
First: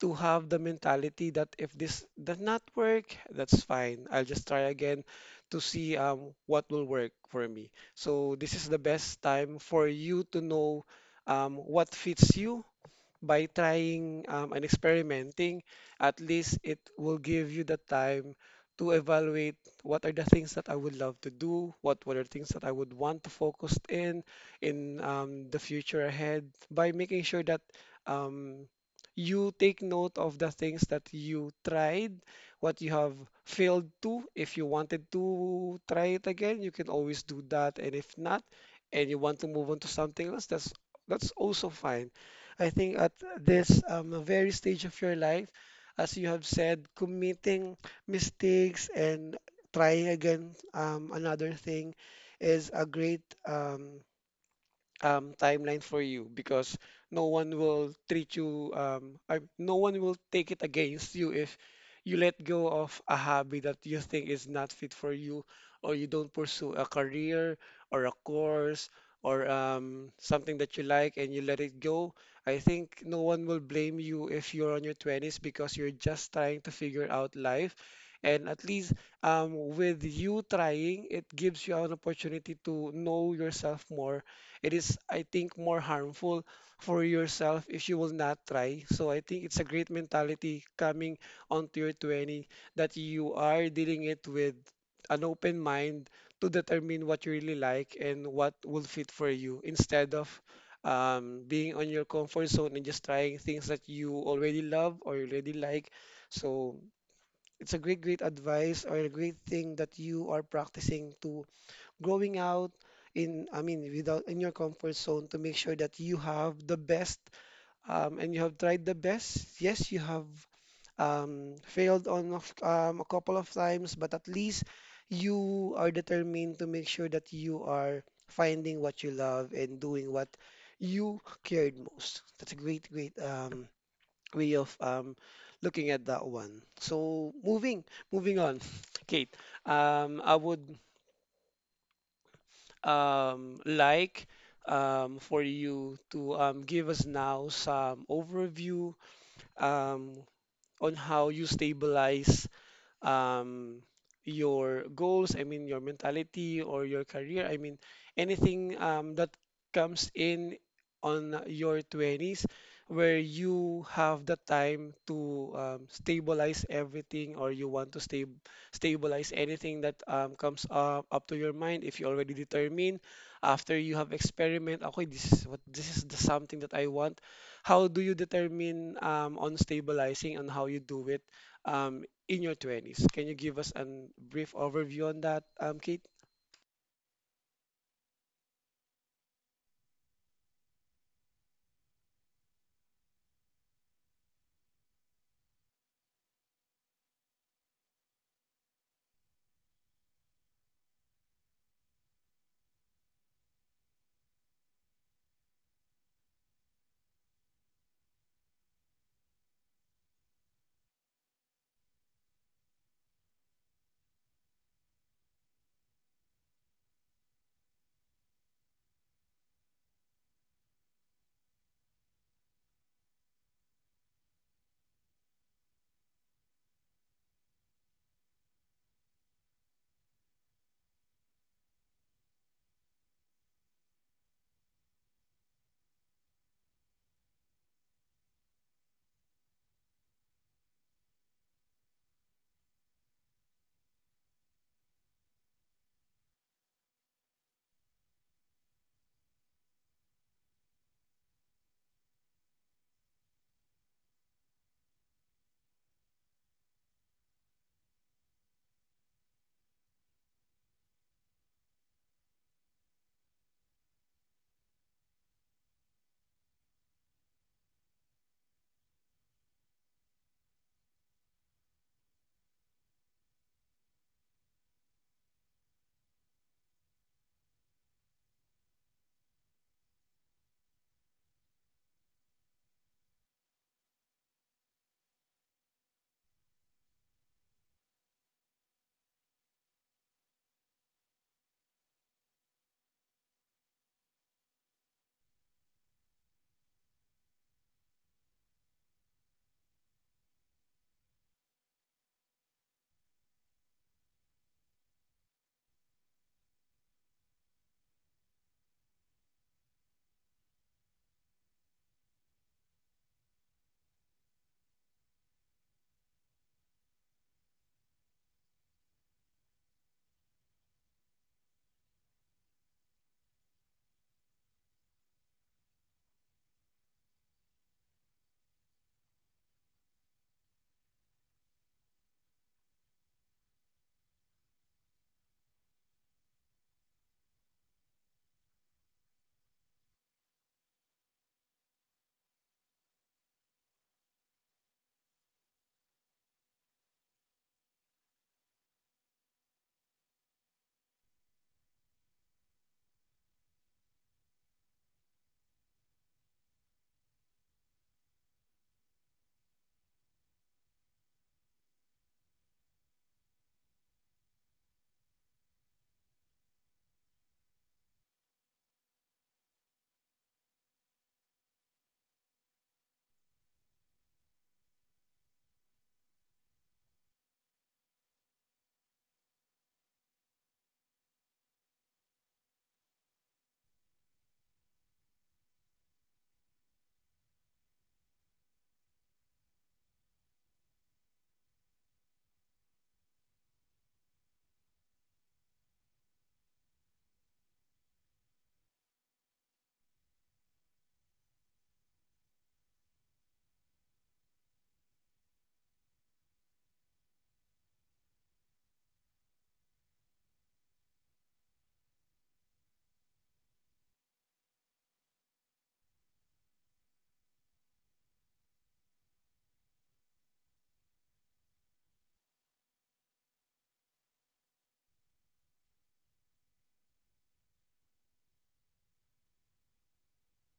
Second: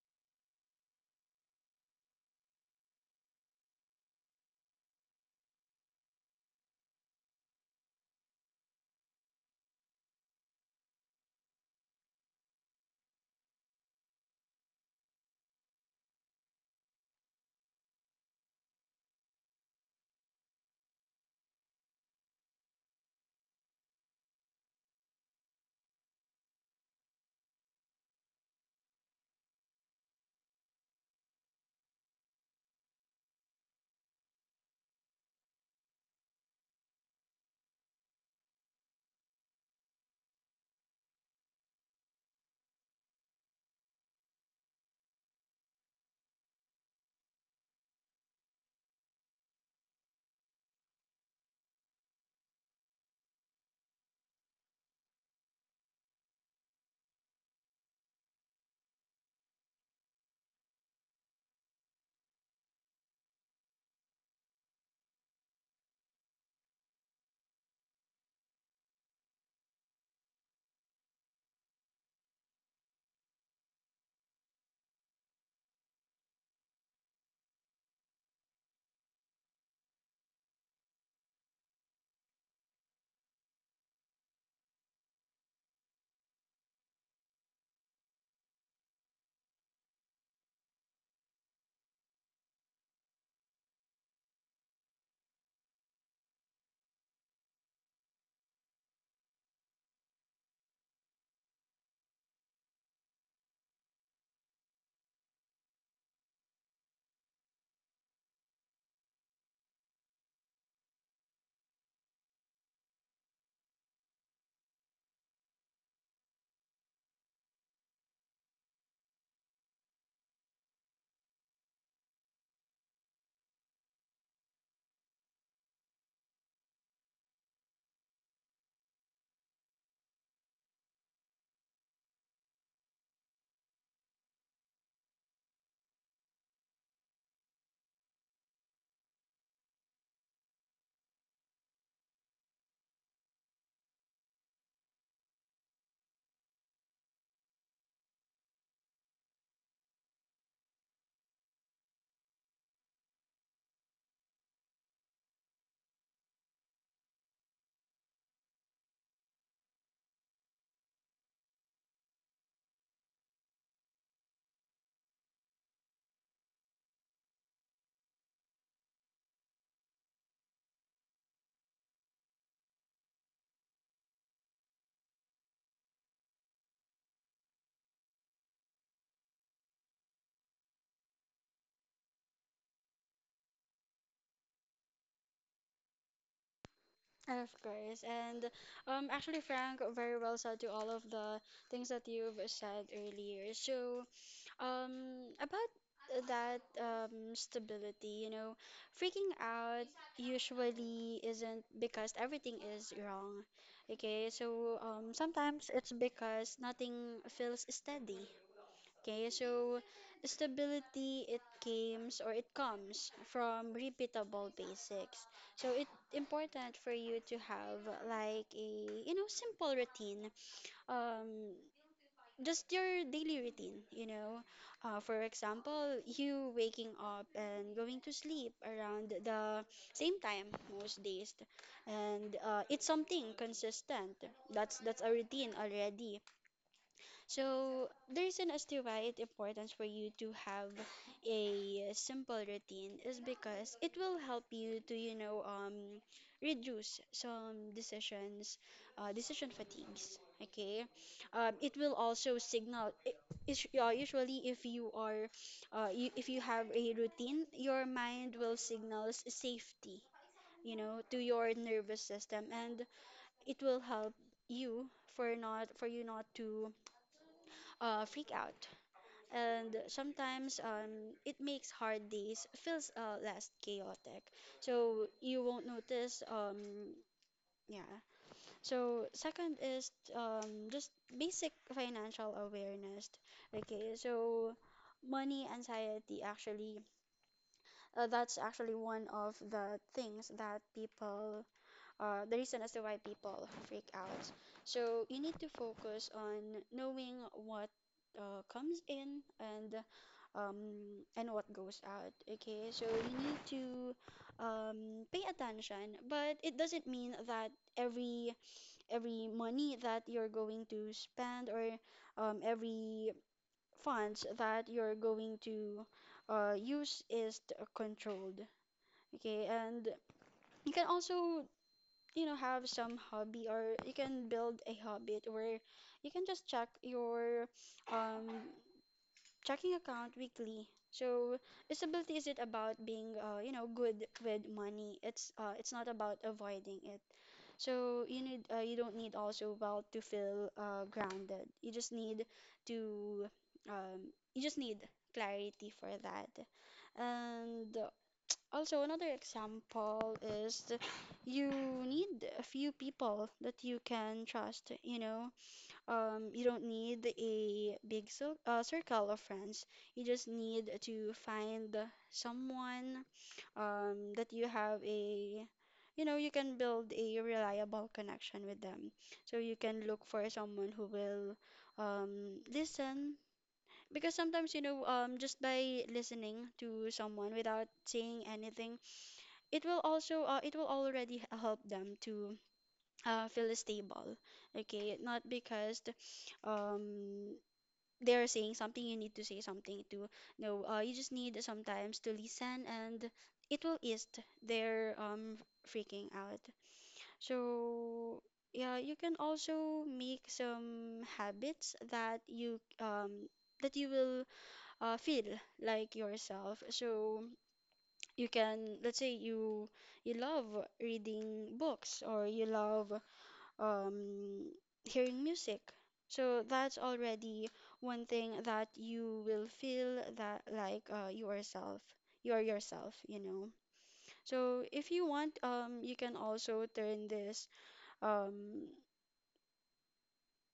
A: to have the mentality that if this does not work, that's fine. I'll just try again to see what will work for me. So this is the best time for you to know what fits you by trying and experimenting. At least it will give you the time to evaluate what are the things that I would love to do, what were the things that I would want to focus in in the future ahead, by making sure that um, you take note of the things that you tried, what you have failed to. If you wanted to try it again, you can always do that. And if not, and you want to move on to something else, that's also fine. I think at this very stage of your life, as you have said, committing mistakes and trying again another thing is a great timeline for you, because no one will treat you, no one will take it against you if you let go of a hobby that you think is not fit for you, or you don't pursue a career or a course or something that you like, and you let it go. I think no one will blame you if you're on your 20s, because you're just trying to figure out life. And at least with you trying, it gives you an opportunity to know yourself more. It is, I think, more harmful for yourself if you will not try. So I think it's a great mentality coming onto your 20s that you are dealing it with an open mind, to determine what you really like and what will fit for you, instead of being on your comfort zone and just trying things that you already love or you already like. So it's a great, great advice or a great thing that you are practicing to going out in, I mean, without in your comfort zone to make sure that you have the best, and you have tried the best. Yes, you have a couple of times, but at least you are determined to make sure that you are finding what you love and doing what you cared most. That's a great, great way of looking at that one. So moving on. Kate, I would like for you to give us now some overview um, on how you stabilize um, your goals, I mean, your mentality or your career. I mean, anything that comes in on your 20s where you have the time to stabilize everything, or you want to stabilize anything that comes up to your mind. If you already determine, after you have experiment, okay, this is what, this is the something that I want, how do you determine on stabilizing, and how you do it um, in your 20s? Can you give us a brief overview on that, Kate?
B: Of course. And actually, Frank, very well said to all of the things that you've said earlier. So, about that stability, you know, freaking out usually isn't because everything is wrong. Okay, so sometimes it's because nothing feels steady. Okay, so stability it comes, or it comes from repeatable basics. So it's important for you to have like a, you know, simple routine. Um just your daily routine, you know. For example, you waking up and going to sleep around the same time most days, and it's something consistent. That's a routine already. So there is an as to why it's important for you to have a simple routine, is because it will help you to, you know, reduce some decisions, decision fatigues. Okay, it will also signal. Usually, if you are, if you have a routine, your mind will signals safety, you know, to your nervous system, and it will help you for not for you not to freak out, and sometimes it makes hard days feels less chaotic. So you won't notice. Yeah. So second is just basic financial awareness. Okay. So money anxiety actually that's actually one of the things that people the reason as to why people freak out. So you need to focus on knowing what comes in, and what goes out. Okay, so you need to um, pay attention, but it doesn't mean that every every money that you're going to spend, or every funds that you're going to use is controlled. Okay, and you can also, you know, have some hobby, or you can build a habit where you can just check your um checking account weekly. So disability isn't about being, you know, good with money. It's not about avoiding it. So you need, you don't need also wealth to feel grounded. You just need to, you just need clarity for that. And also another example is you need a few people that you can trust. You know, you don't need a big circle of friends. You just need to find someone that you have a, you know, you can build a reliable connection with them. So you can look for someone who will listen. Because sometimes, you know, just by listening to someone without saying anything, it will also, it will already help them to feel stable. Okay, not because um they're saying something, you need to say something to no, you just need sometimes to listen, and it will ease their freaking out. So yeah, you can also make some habits that you will feel like yourself. So you can, let's say you you love reading books, or you love um, hearing music. So that's already one thing that you will feel that like you are yourself, you know. So if you want, you can also turn this. Um,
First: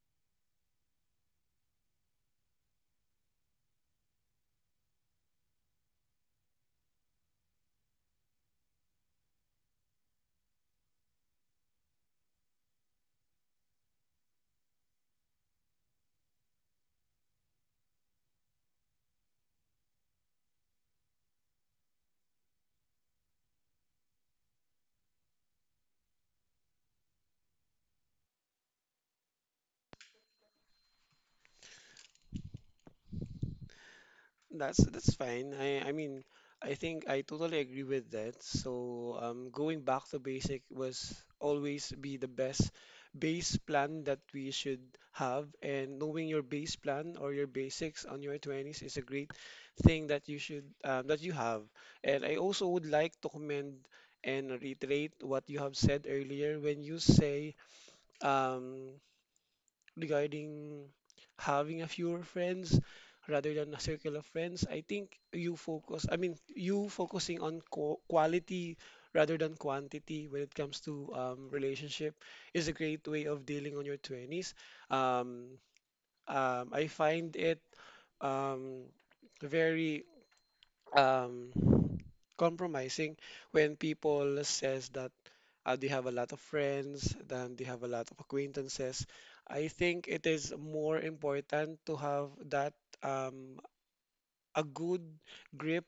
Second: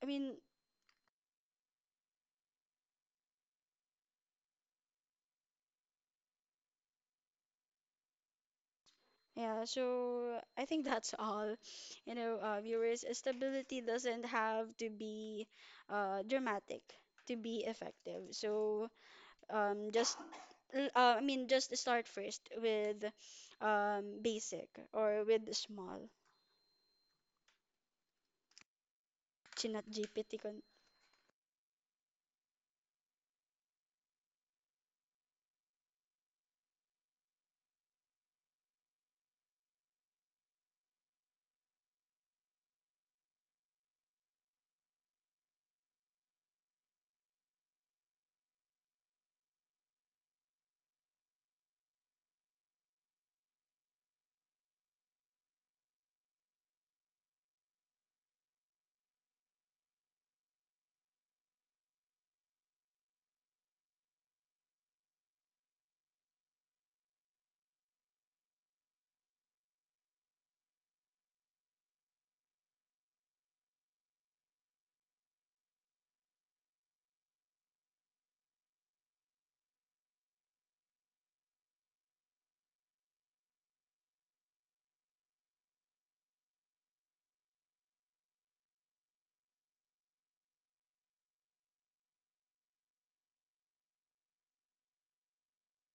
B: I mean, yeah. So I think that's all. You know, viewers, stability doesn't have to be dramatic to be effective. So just just start first with basic or with small chinat GPT con
A: That's fine. I mean, I think I totally agree with that. So, going back to basic was always be the best base plan that we should have, and knowing your base plan or your basics on your 20s is a great thing that you should that you have. And I also would like to commend and reiterate what you have said earlier when you say um, regarding having a fewer friends rather than a circle of friends. I think you focusing on qu quality rather than quantity when it comes to relationship is a great way of dealing on your 20s. Um, I find it um, very um, compromising when people says that they have a lot of friends, then they have a lot of acquaintances. I think it is more important to have that um, a good grip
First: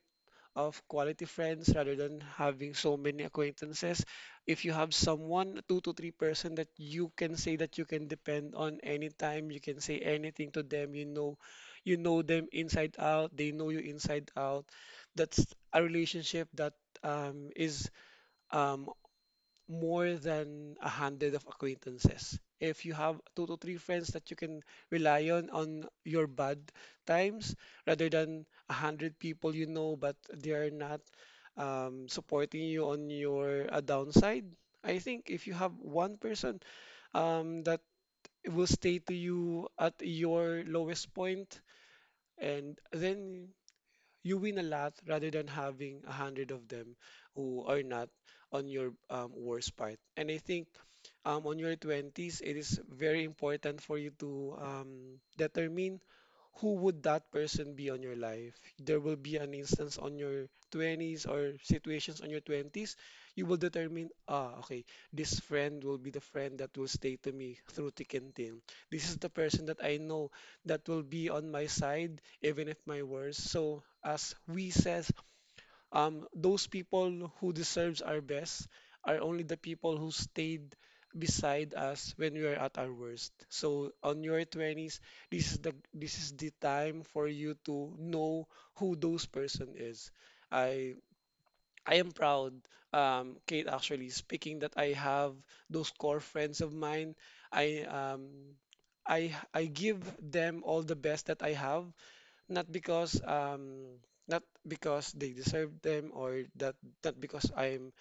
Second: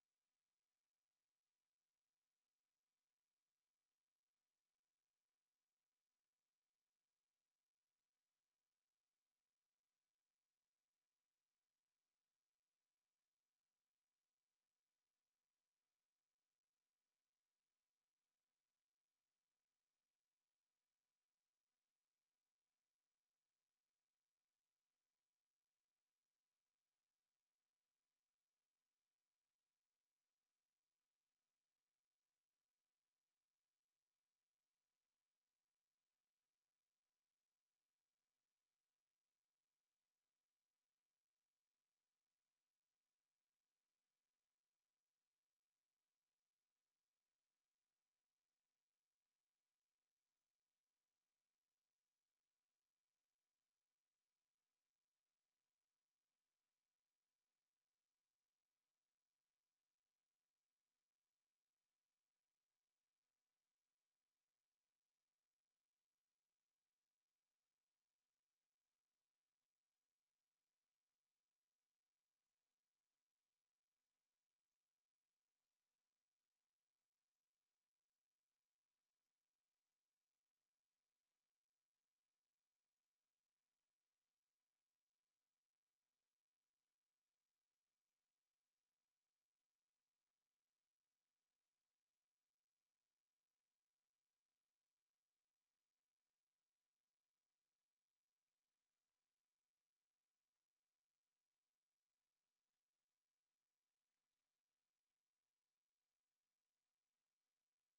A: of quality friends rather than having so many acquaintances. If you have someone, two to three person that you can say that you can depend on anytime, you can say anything to them, you know them inside out, they know you inside out. That's a relationship that is um, more than a handful of acquaintances. If you have two to three friends that you can rely on your bad times, rather than a hundred people you know but they are not supporting you on your downside, I think if you have one person that will stay to you at your lowest point, and then you win a lot rather than having a hundred of them who are not on your worst part. And I think on your 20s, it is very important for you to determine who would that person be on your life. There will be an instance on your 20s or situations on your 20s. You will determine, ah, okay, this friend will be the friend that will stay to me through thick and thin. This is the person that I know that will be on my side, even if my worst. So, as we says, those people who deserves our best are only the people who stayed beside us when we are at our worst. So on your 20s, this is the time for you to know who those person is. I I am proud, Kate, actually speaking, that I have those core friends of mine. I um I give them all the best that I have, not because um not because they deserve them, or that not because I'm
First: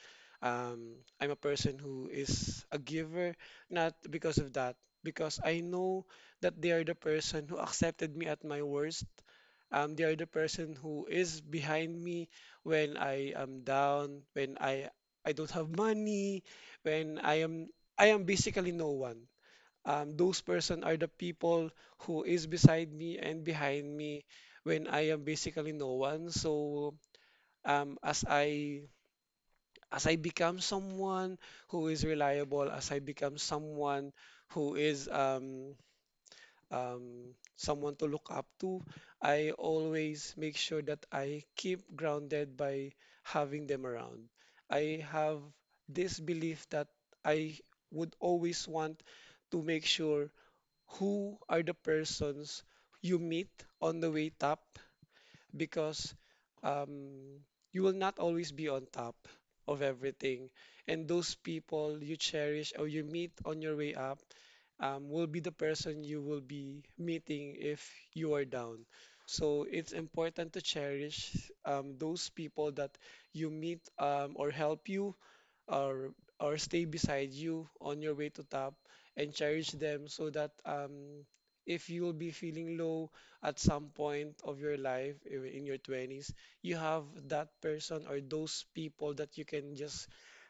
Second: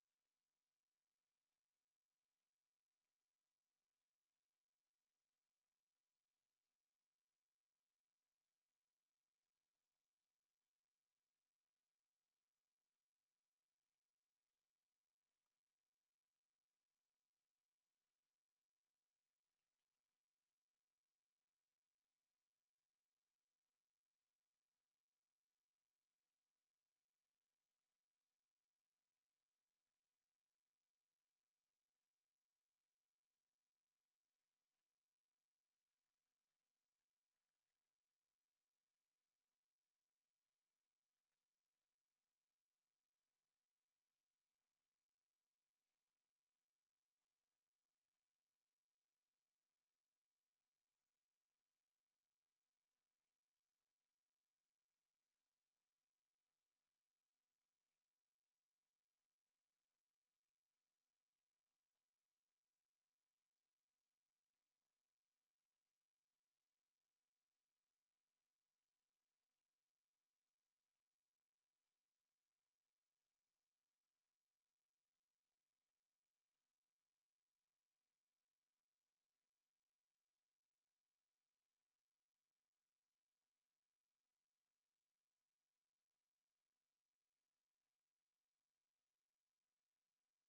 A: um I'm a person who is a giver, not because of that, because I know that they are the person who accepted me at my worst. They are the person who is behind me when I am down, when I don't have money, when I am basically no one. Those person are the people who is beside me and behind me when I am basically no one. So um, as I as I become someone who is reliable, as I become someone who is someone to look up to, I always make sure that I keep grounded by having them around. I have this belief that I would always want to make sure who are the persons you meet on the way top, because um, you will not always be on top of everything. And those people you cherish or you meet on your way up will be the person you will be meeting if you are down. So it's important to cherish those people that you meet or help you or or stay beside you on your way to top, encourage them, so that if you will be feeling low at some point of your life in your 20s, you have that person or those people that you can just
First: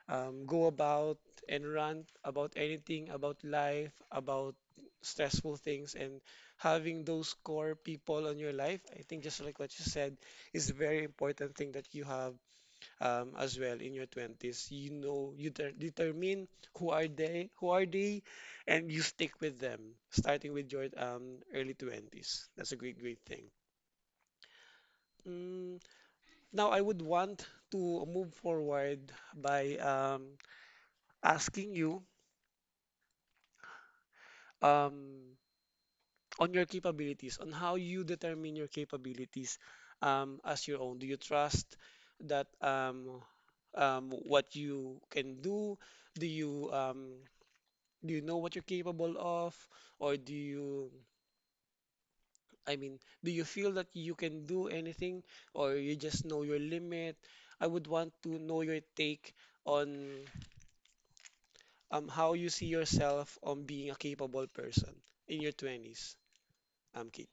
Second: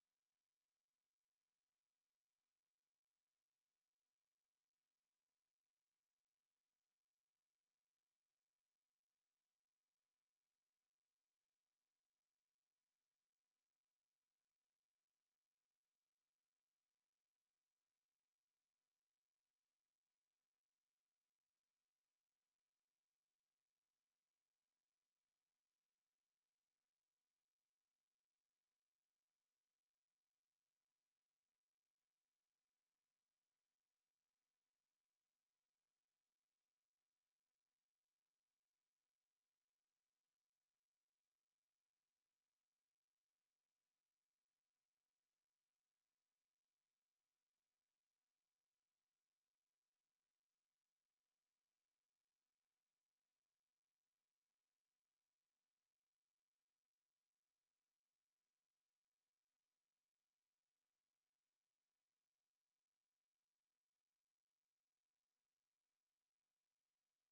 A: go about and rant about anything, about life, about stressful things. And having those core people on your life, I think, just like what you said, is a very important thing that you have as well in your 20s. You know, you determine who are they, and you stick with them starting with your early 20s. That's a great, great thing. Mm, now I would want to move forward by asking you um, on your capabilities, on how you determine your capabilities as your own. Do you trust that what you can do? do you um, Do you know what you're capable of? Or do you, I mean, do you feel that you can do anything, or you just know your limit? I would want to know your take on how you see yourself on being a capable person in your 20s, Kate.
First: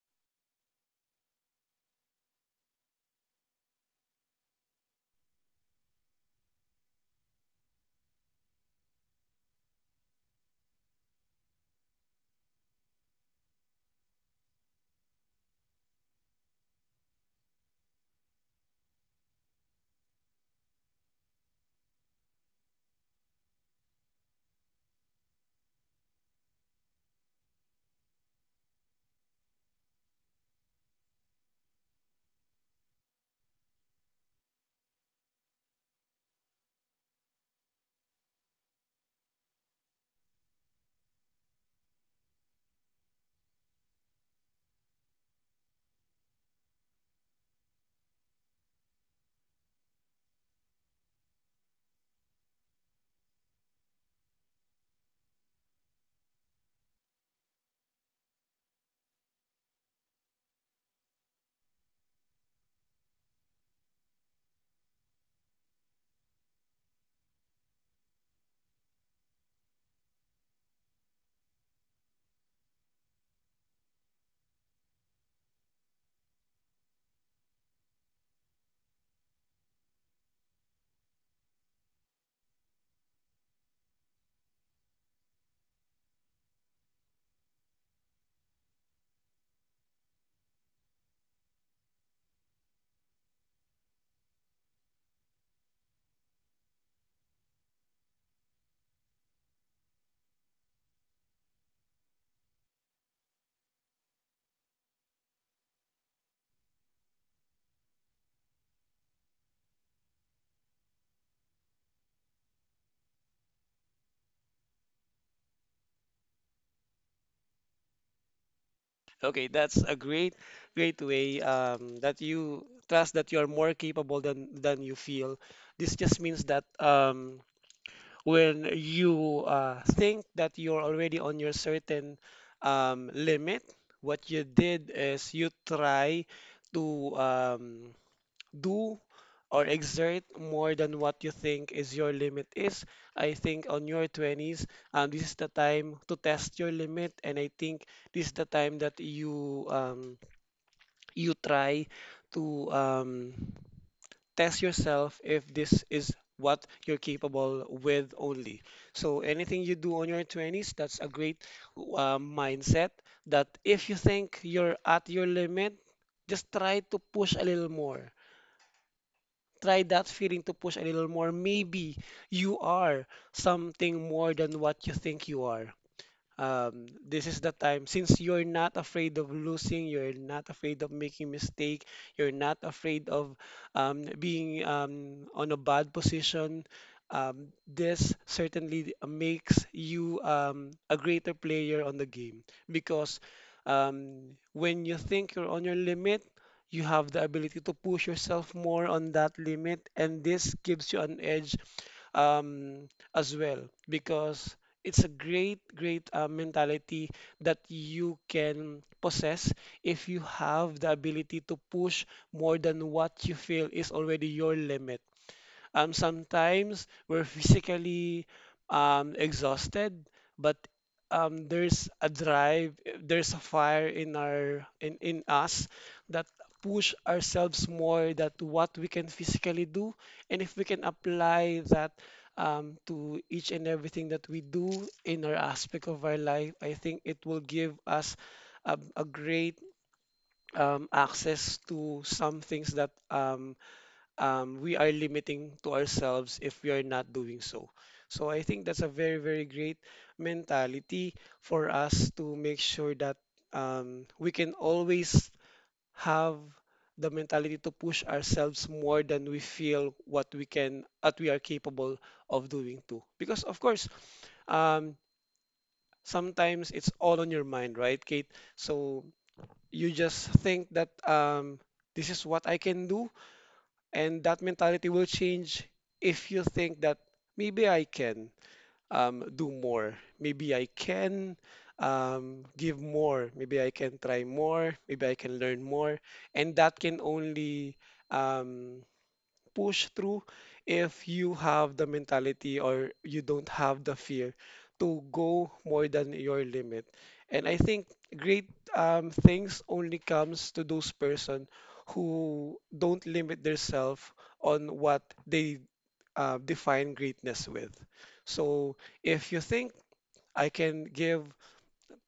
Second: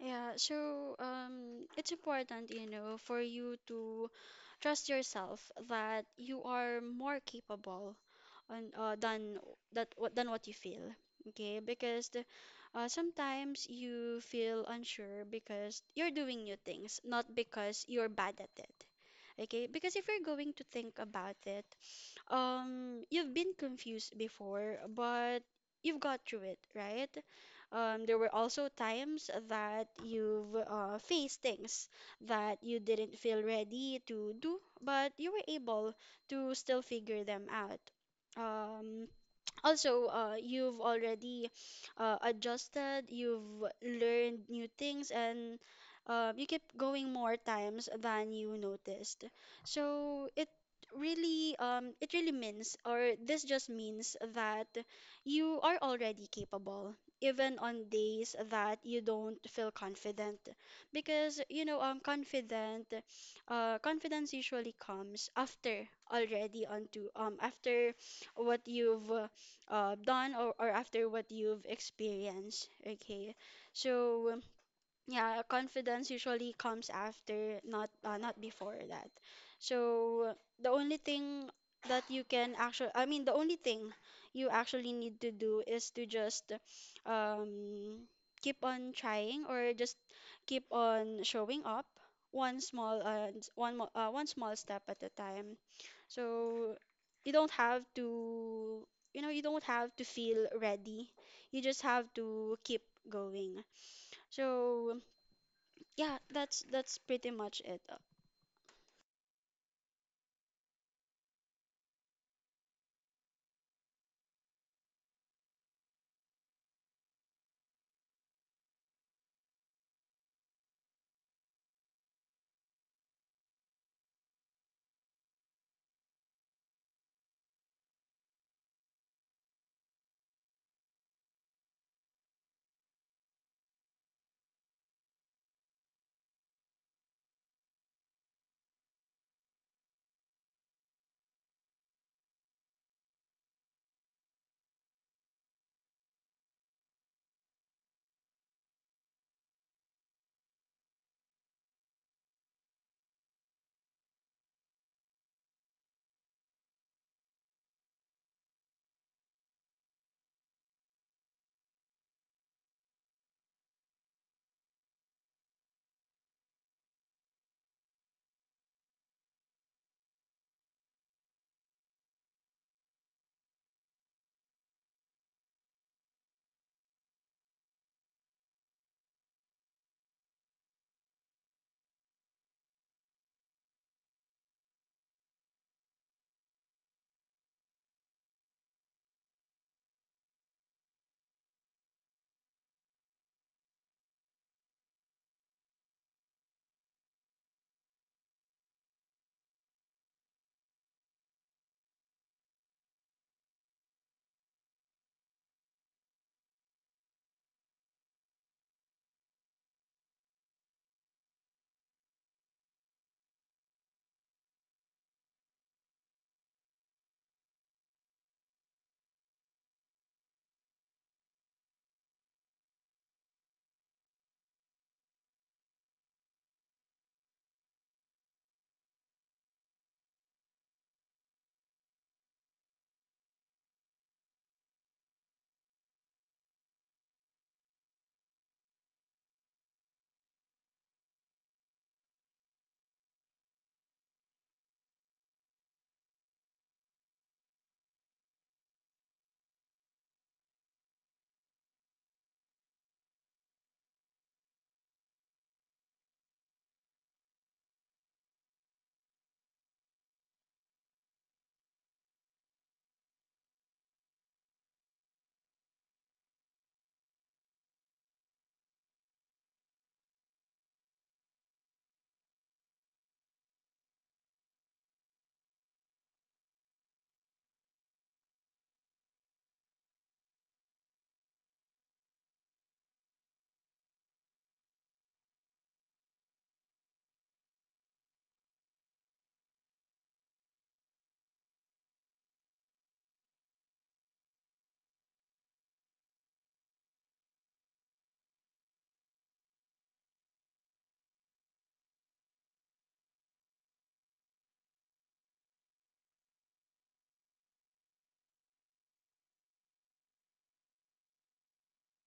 B: yeah so it's important, you know, for you to trust yourself that you are more capable on than that what than what you feel. Okay, because the, sometimes you feel unsure because you're doing new things, not because you're bad at it. Okay, because if you're going to think about it, you've been confused before, but you've got through it, right? There were also times that you've faced things that you didn't feel ready to do, but you were able to still figure them out. Um, also you've already adjusted, you've learned new things, and you kept going more times than you noticed. So it really means, or this just means, that you are already capable, even on days that you don't feel confident, because you know confident confidence usually comes after already onto after what you've done, or after what you've experienced. Okay. So yeah, confidence usually comes after, not not before that. So the only thing that you can actually, I mean, the only thing you actually need to do is to just um, keep on trying, or just keep on showing up one small step at a time. So you don't have to, you know, you don't have to feel ready. You just have to keep going. So. Yeah, that's pretty much it.
A: Okay, that's a great, great way that you trust that you're more capable than you feel. This just means that when you think that you're already on your certain limit, what you did is you try to do or exert more than what you think is your limit is. I think on your 20s, this is the time to test your limit, and I think this is the time that you you try to test yourself if this is what you're capable with only. So anything you do on your 20s, that's a great mindset, that if you think you're at your limit, just try to push a little more. Try that feeling to push a little more. Maybe you are something more than what you think you are. This is the time, since you're not afraid of losing, you're not afraid of making mistake, you're not afraid of being on a bad position. This certainly makes you a greater player on the game, because when you think you're on your limit, you have the ability to push yourself more on that limit, and this gives you an edge um, as well, because it's a great, great mentality that you can possess if you have the ability to push more than what you feel is already your limit. Sometimes we're physically exhausted, but there's a drive, there's a fire in our in us that push ourselves more that what we can physically do, and if we can apply that to each and everything that we do in our aspect of our life, I think it will give us a great access to some things that we are limiting to ourselves if we are not doing so. So I think that's a very, very great mentality for us to make sure that we can always have the mentality to push ourselves more than we feel what we can, what we are capable of doing too. Because of course, um, sometimes it's all on your mind, right, Kate? So you just think that this is what I can do, and that mentality will change if you think that maybe I can do more, maybe I can give more, maybe I can try more, maybe I can learn more. And that can only um, push through if you have the mentality, or you don't have the fear to go more than your limit. And I think great things only comes to those person who don't limit themselves on what they define greatness with. So if you think I can give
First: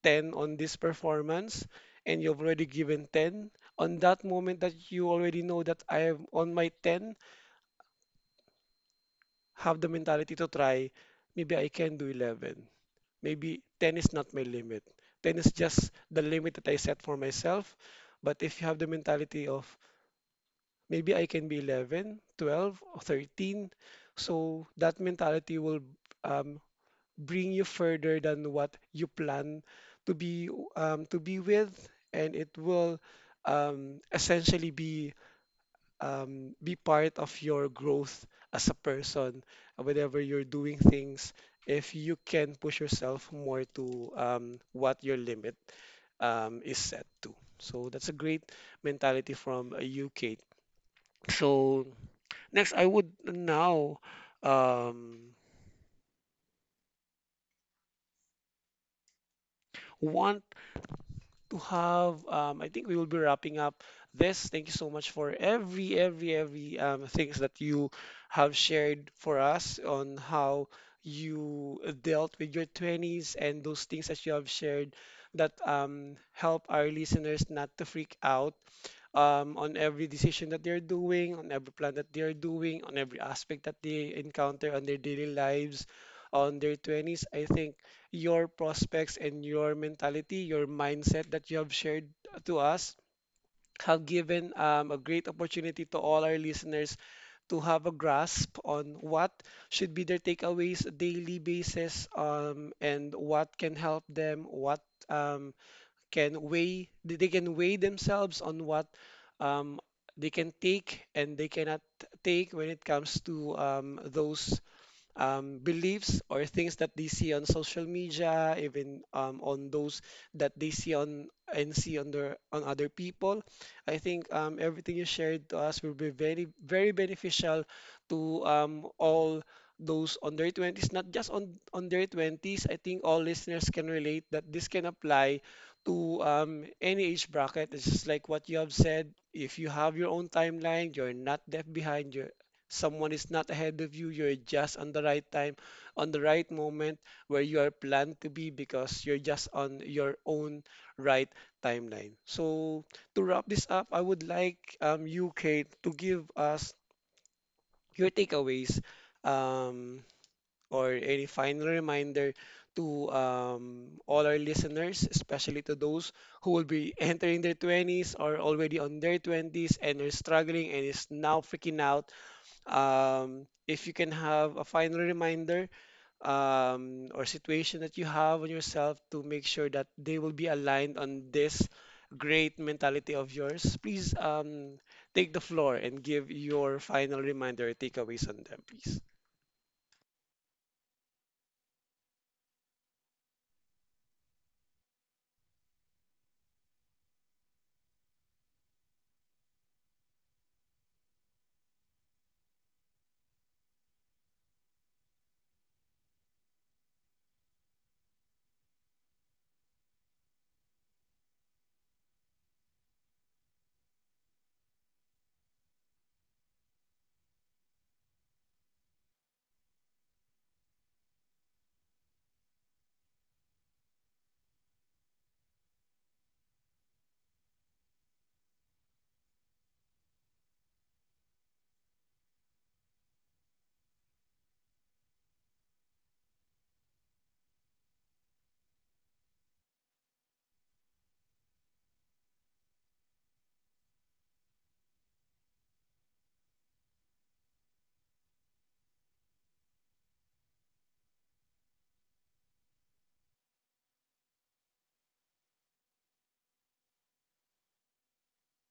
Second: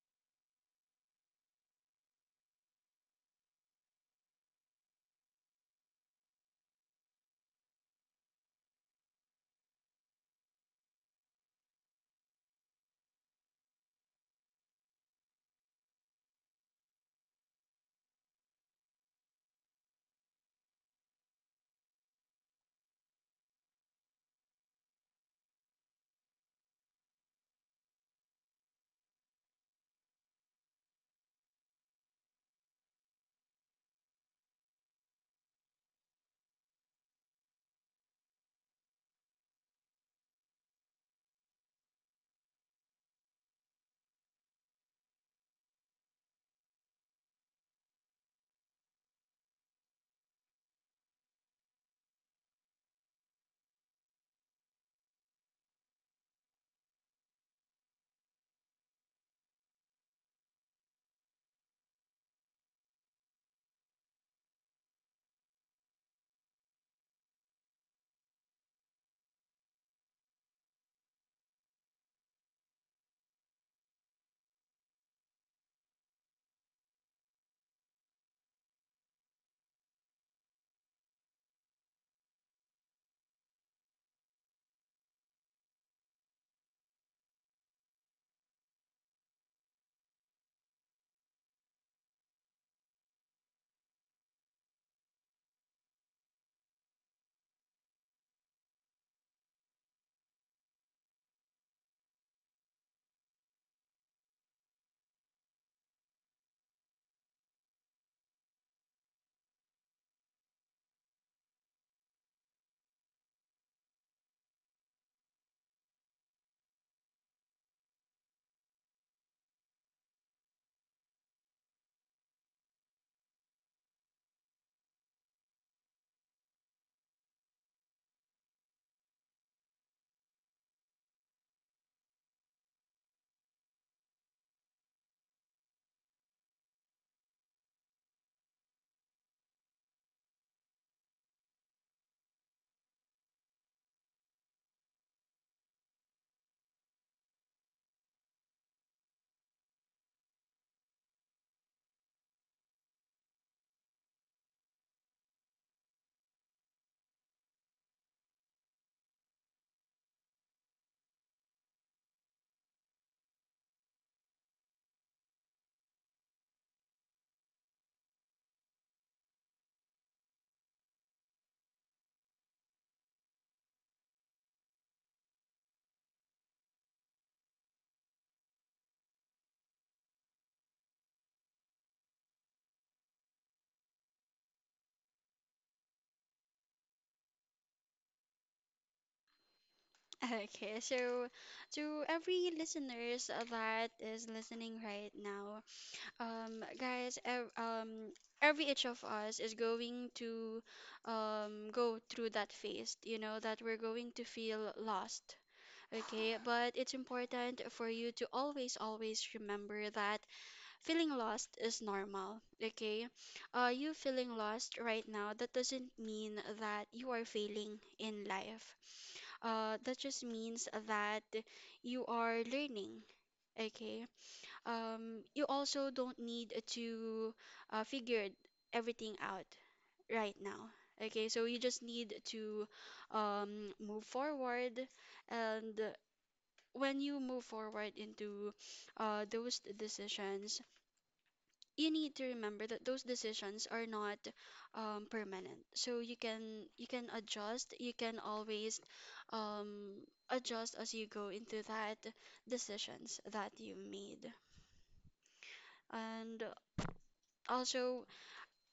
A: 10 on this performance, and you've already given 10, on that moment that you already know that I am on my 10, have the mentality to try, maybe I can do 11. Maybe 10 is not my limit. 10 is just the limit that I set for myself. But if you have the mentality of maybe I can be 11, 12, or 13, so that mentality will um, bring you further than what you plan to be to be with, and it will essentially be part of your growth as a person whenever you're doing things if you can push yourself more to what your limit is set to, so that's a great mentality from you, Kate. So next I would now um, want to have. I think we will be wrapping up this. Thank you so much for every things that you have shared for us on how you dealt with your 20s and those things that you have shared that help our listeners not to freak out on every decision that they're doing, on every plan that they're doing, on every aspect that they encounter on their daily lives, on their 20s. I think your prospects and your mentality, your mindset that you have shared to us have given a great opportunity to all our listeners to have a grasp on what should be their takeaways daily basis, and what can help them, what um, can weigh, they can weigh themselves on what um, they can take and they cannot take when it comes to those beliefs or things that they see on social media, even on those that they see on and see on their, on other people. I think everything you shared to us will be very very beneficial to all those on their 20s, not just on their 20s. I think all listeners can relate that this can apply to any age bracket. It's just like what you have said. If you have your own timeline, you're not left behind. You're, someone is not ahead of you. You're just on the right time, on the right moment where you are planned to be, because you're just on your own right timeline. So to wrap this up, I would like you, Kate, to give us your takeaways. Um, or a final reminder to all our listeners, especially to those who will be entering their 20s or already on their 20s and are struggling and is now freaking out. If you can have a final reminder or situation that you have on yourself to make sure that they will be aligned on this great mentality of yours, please take the floor and give your final reminder or takeaways on them, please.
B: Okay, so to every listeners that is listening right now, guys, ev every each of us is going to go through that phase, you know, that we're going to feel lost. Okay, but it's important for you to always, always remember that feeling lost is normal, okay? You feeling lost right now, that doesn't mean that you are failing in life. That just means that you are learning, okay? You also don't need to figure everything out right now. Okay, so you just need to move forward, and when you move forward into those decisions, you need to remember that those decisions are not permanent, so you can adjust, you can always um, adjust as you go into that decisions that you made. And also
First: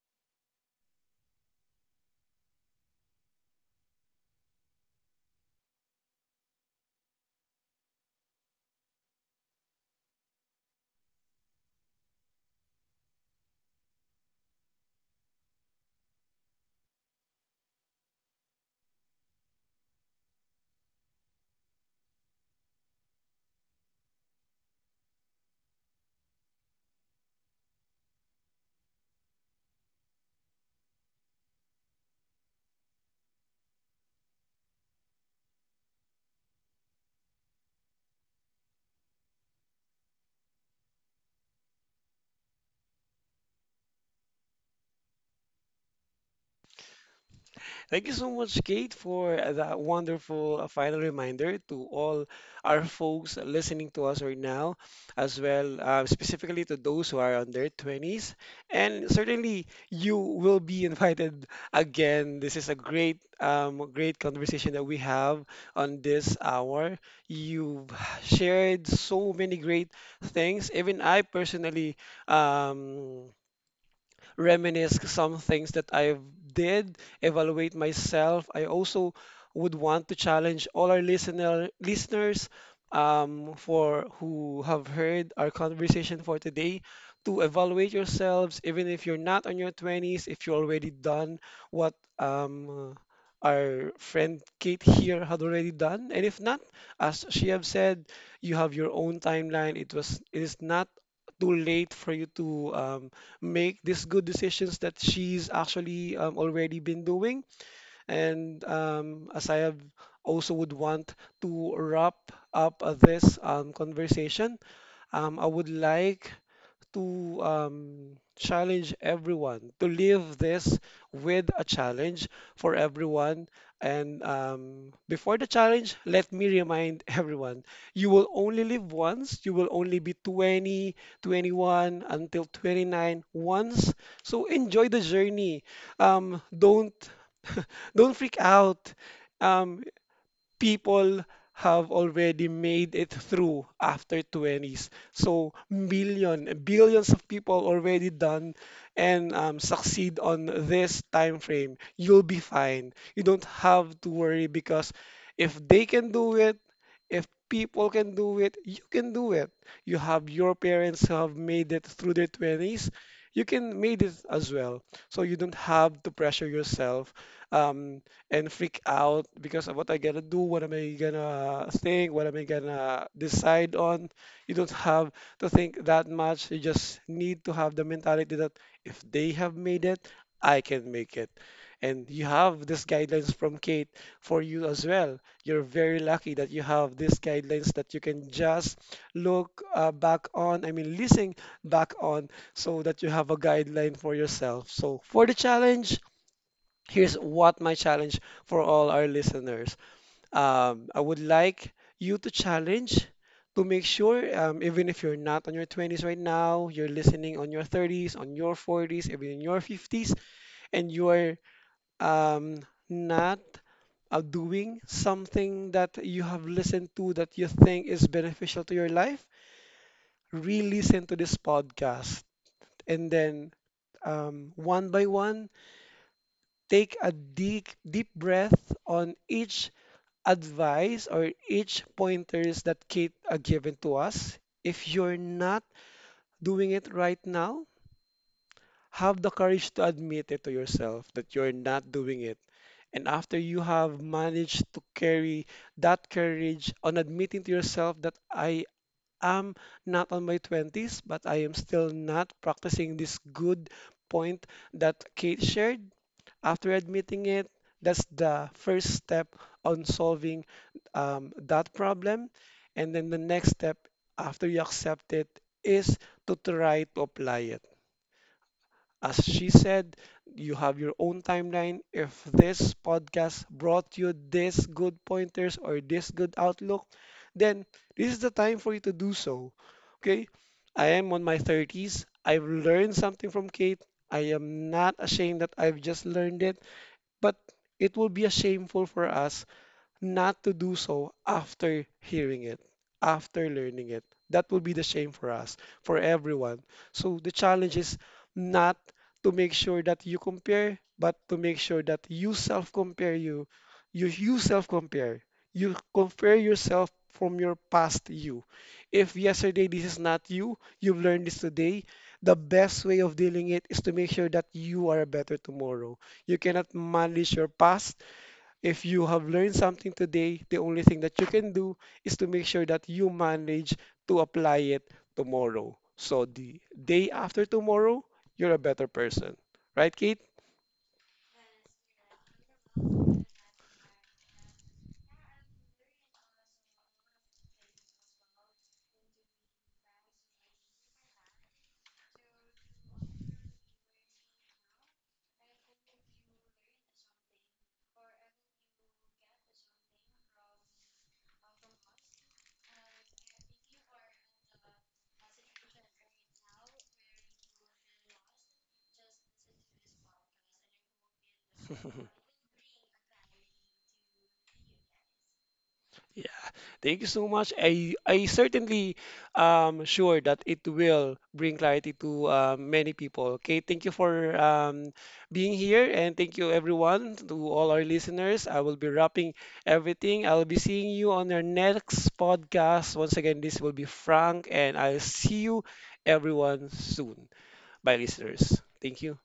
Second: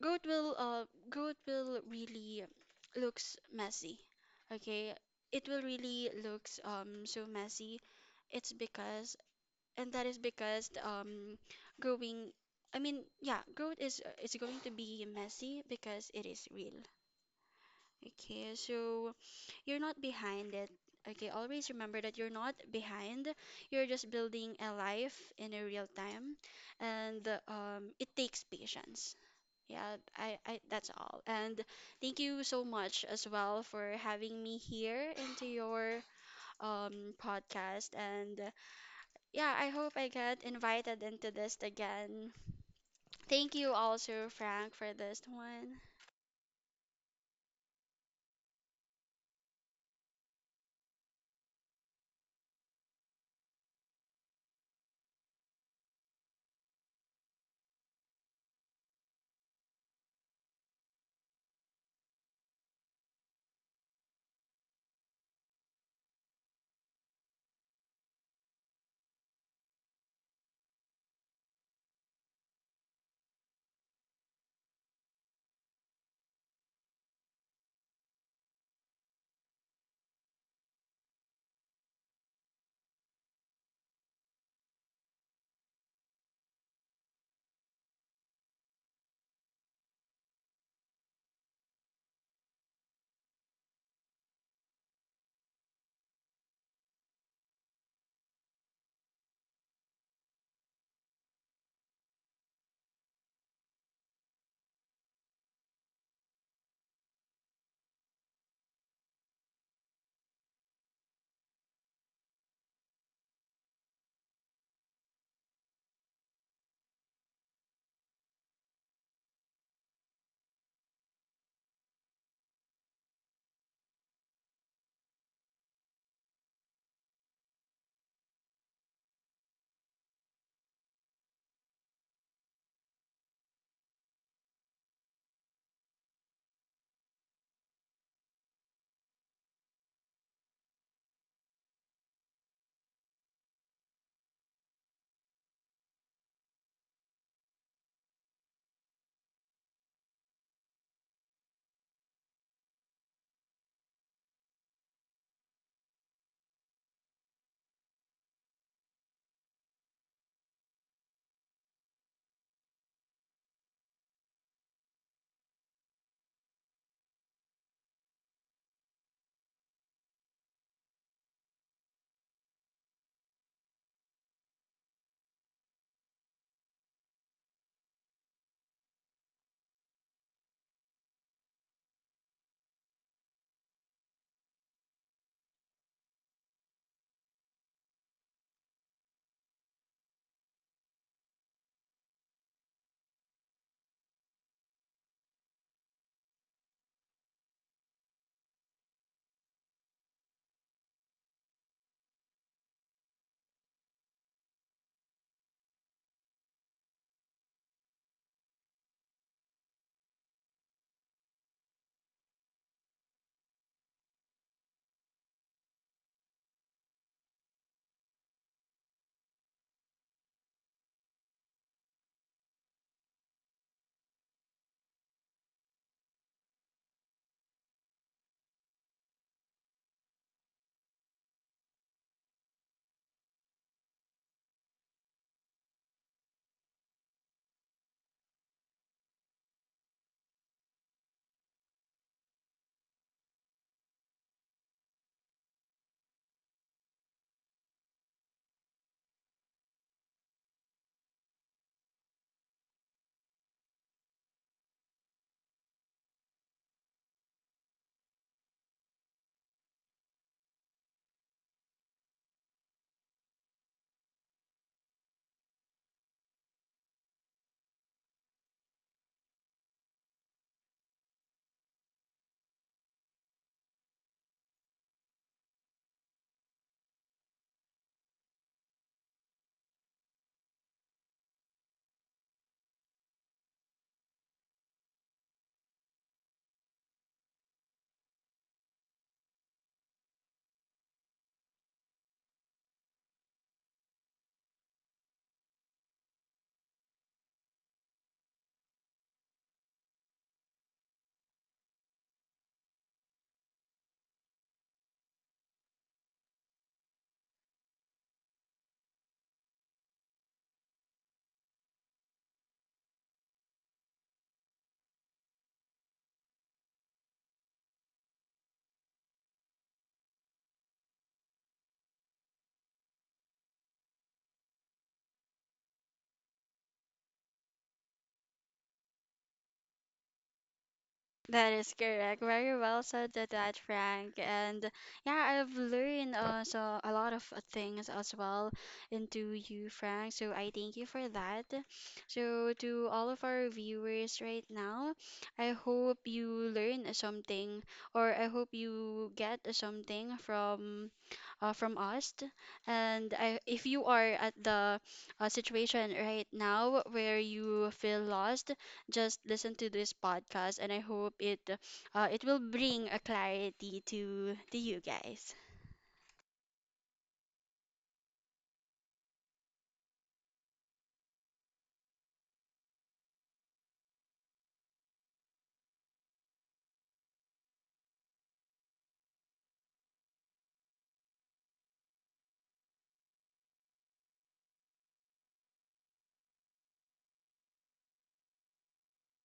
B: growth will uh, growth will really looks messy. Okay, it will really looks so messy. It's because, and that is because growing I mean yeah, growth is going to be messy because it is real. Okay, so you're not behind it. Okay, always remember that you're not behind, you're just building a life in a real time, and it takes patience. Yeah, I that's all, and thank you so much as well for having me here into your podcast, and yeah, I hope I get invited into this again. Thank you also, Frank, for this one.
A: Thank you so much, Kate, for that wonderful final reminder to all our folks listening to us right now, as well, specifically to those who are on their 20s. And certainly, you will be invited again. This is a great, great conversation that we have on this hour. You've shared so many great things. Even I personally. Um, Reminisce some things that I've did, evaluate myself. I also would want to challenge all our listeners for who have heard our conversation for today to evaluate yourselves, even if you're not on your 20s, if you're already done what um, our friend Kate here had already done. And if not, as she have said, you have your own timeline. It is not too late for you to make these good decisions that she's actually already been doing. And as I have also would want to wrap up this conversation, I would like to challenge everyone, to leave this with a challenge for everyone. And before the challenge, let me remind everyone, you will only live once, you will only be 20, 21 until 29 once. So enjoy the journey. Don't don't freak out. Um, People have already made it through after 20s. So million, billions of people already done and succeed on this time frame. You'll be fine. You don't have to worry, because if they can do it, if people can do it, you can do it. You have your parents who have made it through their 20s. You can made it as well. So you don't have to pressure yourself. Um, and freak out because of what I gotta do, what am I gonna think, what am I gonna decide on. You don't have to think that much. You just need to have the mentality that if they have made it, I can make it. And you have these guidelines from Kate for you as well. You're very lucky that you have these guidelines that you can just look back on, I mean, listen back on, so that you have a guideline for yourself. So, for the challenge, here's what my challenge for all our listeners. I would like you to challenge to make sure, even if you're not on your 20s right now, you're listening on your 30s, on your 40s, even in your 50s, and you are um, not doing something that you have listened to that you think is beneficial to your life, re listen to this podcast. And then one by one, take a deep, deep breath on each advice or each pointers that Kate given to us. If you're not doing it right now, have the courage to admit it to yourself that you're not doing it. And after you have managed to carry that courage on admitting to yourself that I am not on my 20s, but I am still not practicing this good point that Kate shared, after admitting it, that's the first step on solving that problem. And then the next step after you accept it is to try to apply it. As she said, you have your own timeline. If this podcast brought you this good pointers or this good outlook, then this is the time for you to do so. Okay? I am on my 30s. I've learned something from Kate. I am not ashamed that I've just learned it, but it will be a shameful for us not to do so after hearing it, after learning it. That will be the shame for us, for everyone. So the challenge is not to make sure that you compare, but to make sure that you self compare you, you self compare. You compare yourself from your past you. If yesterday this is not you, you've learned this today, the best way of dealing it is to make sure that you are better tomorrow. You cannot manage your past if you have learned something today. The only thing that you can do is to make sure that you manage to apply it tomorrow. So the day after tomorrow, you're a better person. Right, Kate?
B: That is correct. Very well said to that, Frank. And yeah, I've learned also a lot of things as well into you, Frank. So I thank you for that. So to all of our viewers right now, I hope you learn something, or I hope you get something from us. And I, if you are at the situation right now where you feel lost, just listen to this podcast, and I hope it it will bring a clarity to you guys.
A: Thank you so much. I certainly sure that it will bring clarity to many people. Okay, thank you for being here, and thank you everyone, to all our listeners. I will be wrapping everything. I'll be seeing you on our next podcast. Once again, this will be Frank, and I'll see you everyone soon. Bye listeners. Thank you.